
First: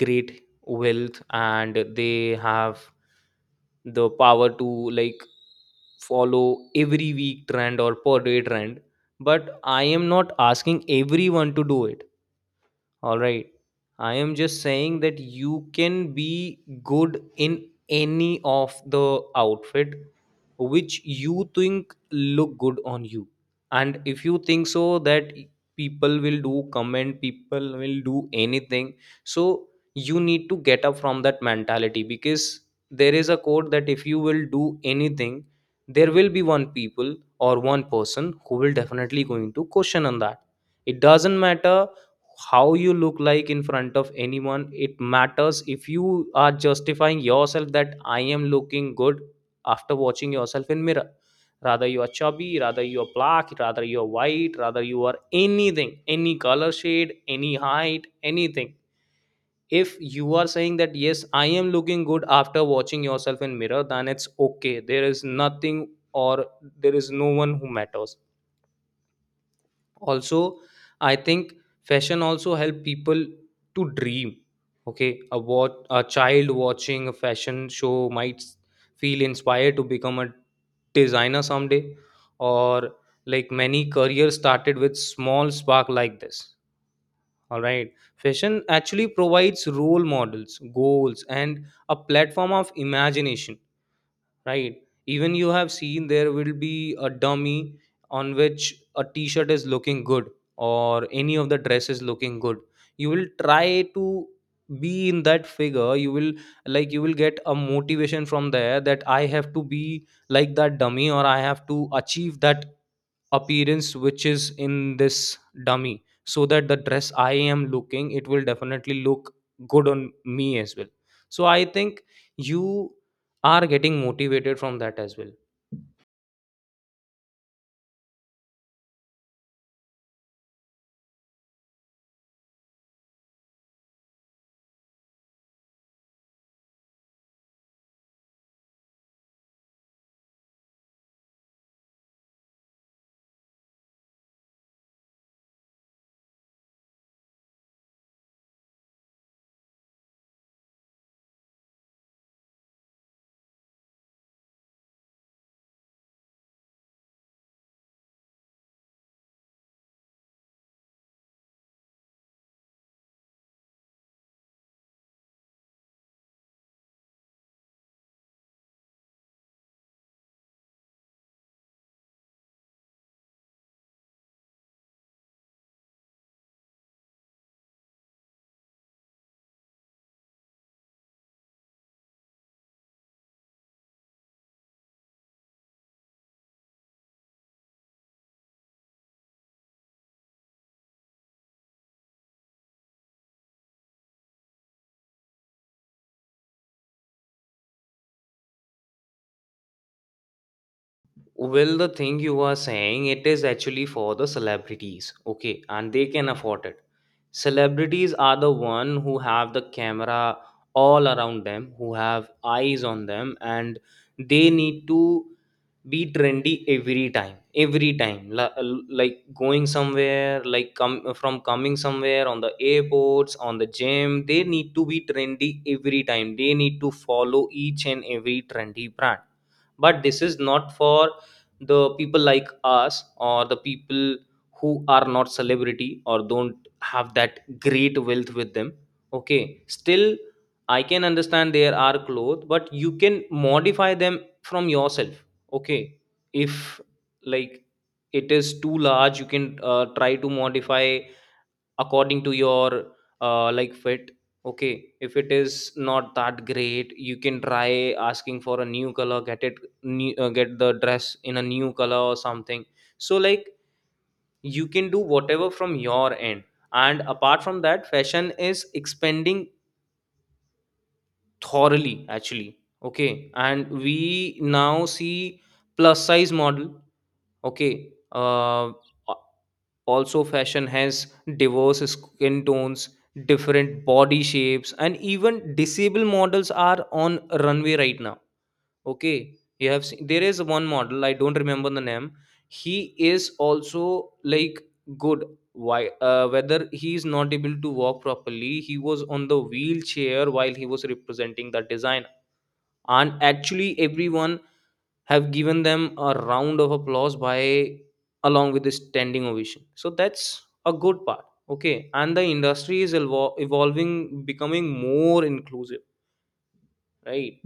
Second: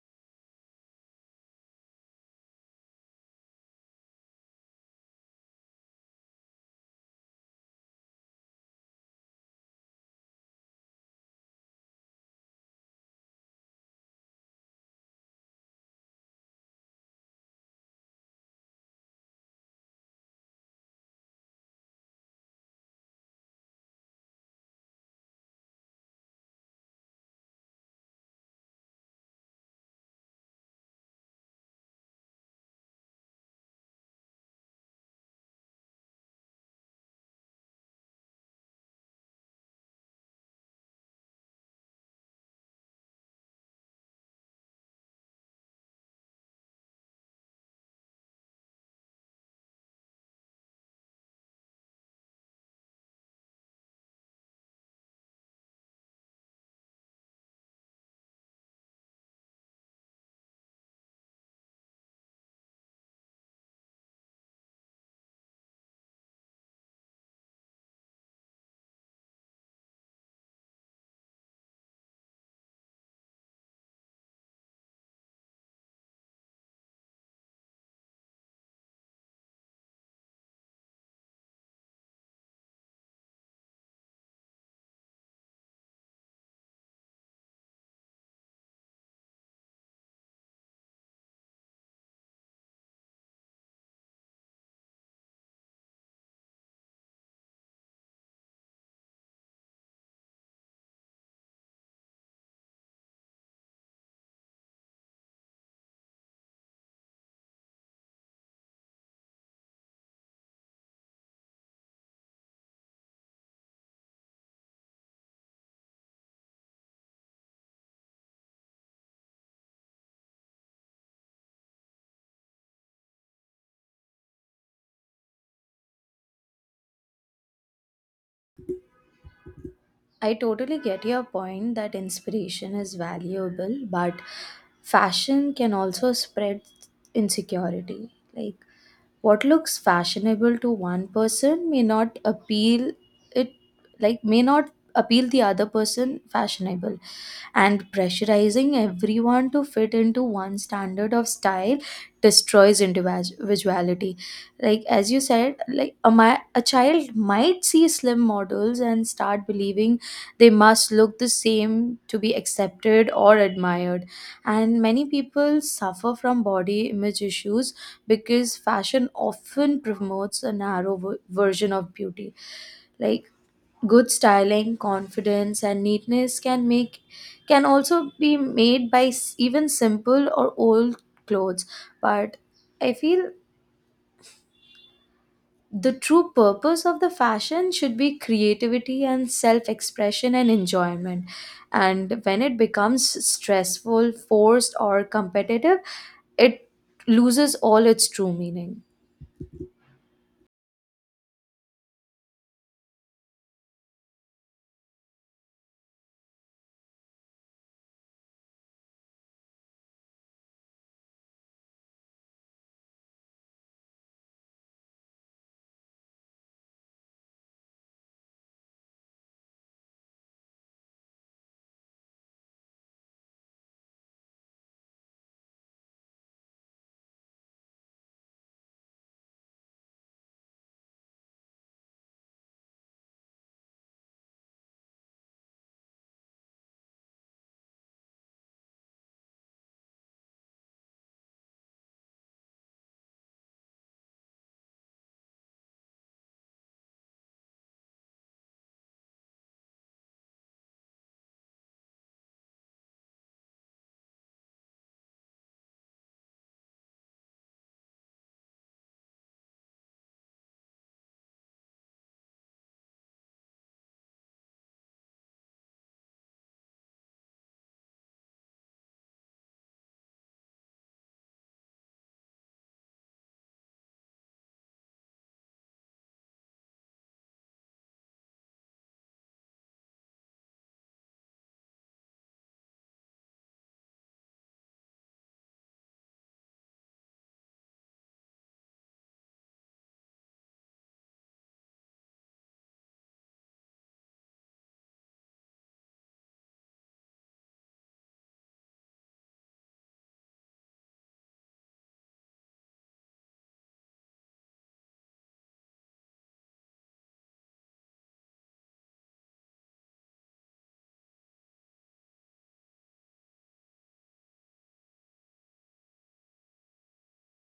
Speaker 1: great wealth and they have the power to like follow every week trend or per day trend, but I am not asking everyone to do it. All right. I am just saying that you can be good in any of the outfit which you think look good on you. And if you think so that people will do comment, people will do anything. So you need to get up from that mentality, because there is a quote that if you will do anything, there will be one people or one person who will definitely going to question on that. It doesn't matter how you look like in front of anyone. It matters if you are justifying yourself that I am looking good after watching yourself in mirror. Rather you are chubby, rather you are black, rather you are white, rather you are anything, any color shade, any height, anything. If you are saying that yes, I am looking good after watching yourself in mirror, then it's okay. There is nothing, or there is no one who matters. Also, I think fashion also help people to dream. Okay, a what a child watching a fashion show might feel inspired to become a designer someday, or like many careers started with small spark like this. All right, fashion actually provides role models, goals and a platform of imagination. Right. Even you have seen, there will be a dummy on which a t-shirt is looking good or any of the dress is looking good. You will try to be in that figure. You will, like you will get a motivation from there that I have to be like that dummy or I have to achieve that appearance which is in this dummy, so that the dress I am looking, it will definitely look good on me as well. So I think you are getting motivated from that as well.
Speaker 2: I totally get your point that inspiration is valuable, but fashion can also spread insecurity. Like, what looks fashionable to one person may not appeal it like may not appeal the other person fashionable. And pressurizing everyone to fit into one standard of style destroys individuality. Like, as you said, like a child might see slim models and start believing they must look the same to be accepted or admired. And many people suffer from body image issues because fashion often promotes a narrow version of beauty. Like, good styling, confidence and neatness can also be made by even simple or old clothes. But I feel the true purpose of the fashion should be creativity and self expression and enjoyment. And when it becomes stressful, forced or competitive, it loses all its true meaning.
Speaker 1: Well, the thing you are saying, it is actually for the celebrities, okay, and they can afford it. Celebrities are the one who have the camera all around them, who have eyes on them, and they need to be trendy every time. Every time like going somewhere, like come from coming somewhere, on the airports, on the gym, they need to be trendy every time, they need to follow each and every trendy brand. But this is not for the people like us, or the people who are not celebrity or don't have that great wealth with them. Okay, still, I can understand there are clothes, but you can modify them from yourself. Okay, if like it is too large, you can try to modify according to your like fit. Okay, if it is not that great, you can try asking for a new color, get it get the dress in a new color or something. So like you can do whatever from your end. And apart from that, fashion is expanding thoroughly actually. Okay, and we now see plus size model. Okay. Also, fashion has diverse skin tones, different body shapes, and even disabled models are on runway right now. Okay. You have seen, there is one model, I don't remember the name. He is also like good. Why? Whether he is not able to walk properly, he was on the wheelchair while he was representing that design, and actually everyone have given them a round of applause, by along with a standing ovation. So that's a good part. Okay, and the industry is evolving, becoming more inclusive, right?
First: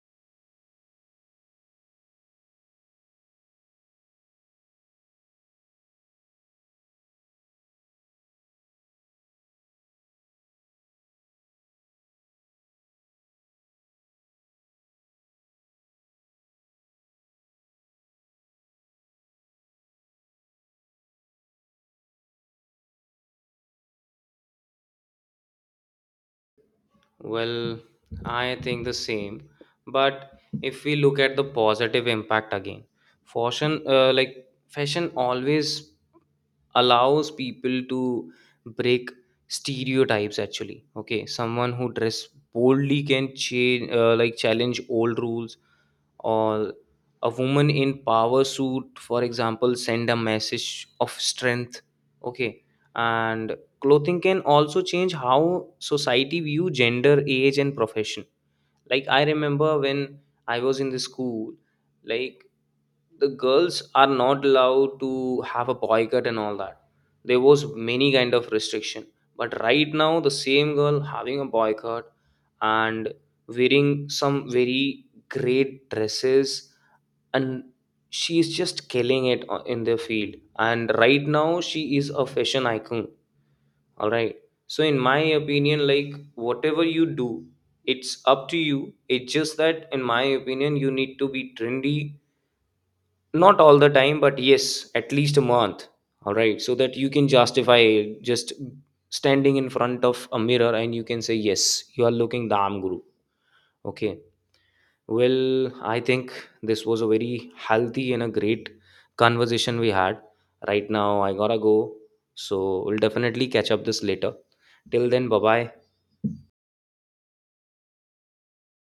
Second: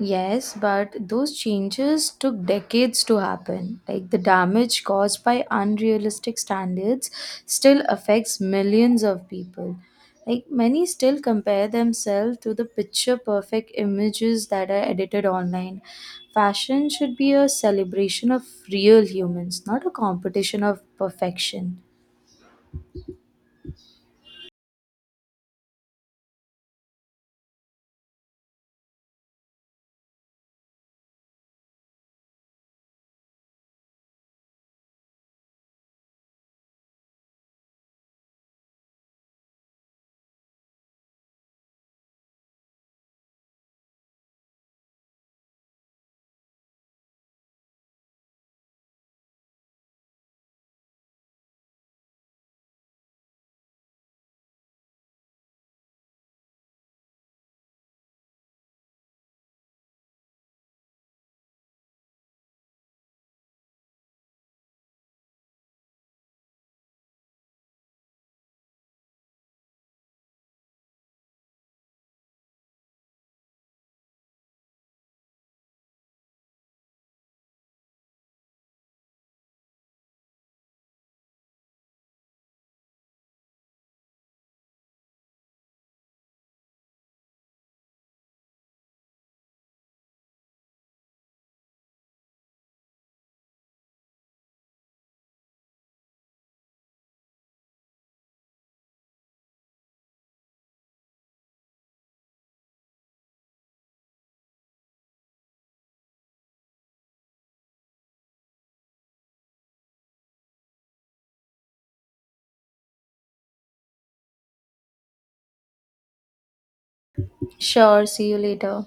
Speaker 2: Yes, but those changes took decades to happen. Like, the damage caused by unrealistic standards still affects millions of people. Like, many still compare themselves to the picture perfect images that are edited online. Fashion should be a celebration of real humans, not a competition of perfection.
Speaker 1: Well, I think the same, but if we look at the positive impact again, fashion, fashion always allows people to break stereotypes actually. Okay, someone who dress boldly can change, like challenge old rules, or a woman in power suit for example send a message of strength. Okay, and clothing can also change how society view gender, age and profession. Like I remember when I was in the school, like the girls are not allowed to have a boycott and all that, there was many kind of restriction. But right now the same girl having a boycott and wearing some very great dresses, and she is just killing it in the field, and right now she is a fashion icon. All right, so in my opinion, like whatever you do, it's up to you. It's just that in my opinion you need to be trendy, not all the time, but yes at least a month. All right, so that you can justify, just standing in front of a mirror and you can say yes, you are looking damn guru. Okay, well, I think this was a very healthy and a great conversation we had. Right now, I gotta go. So, we'll definitely catch up this later. Till then, bye bye.
Speaker 2: Sure, see you later.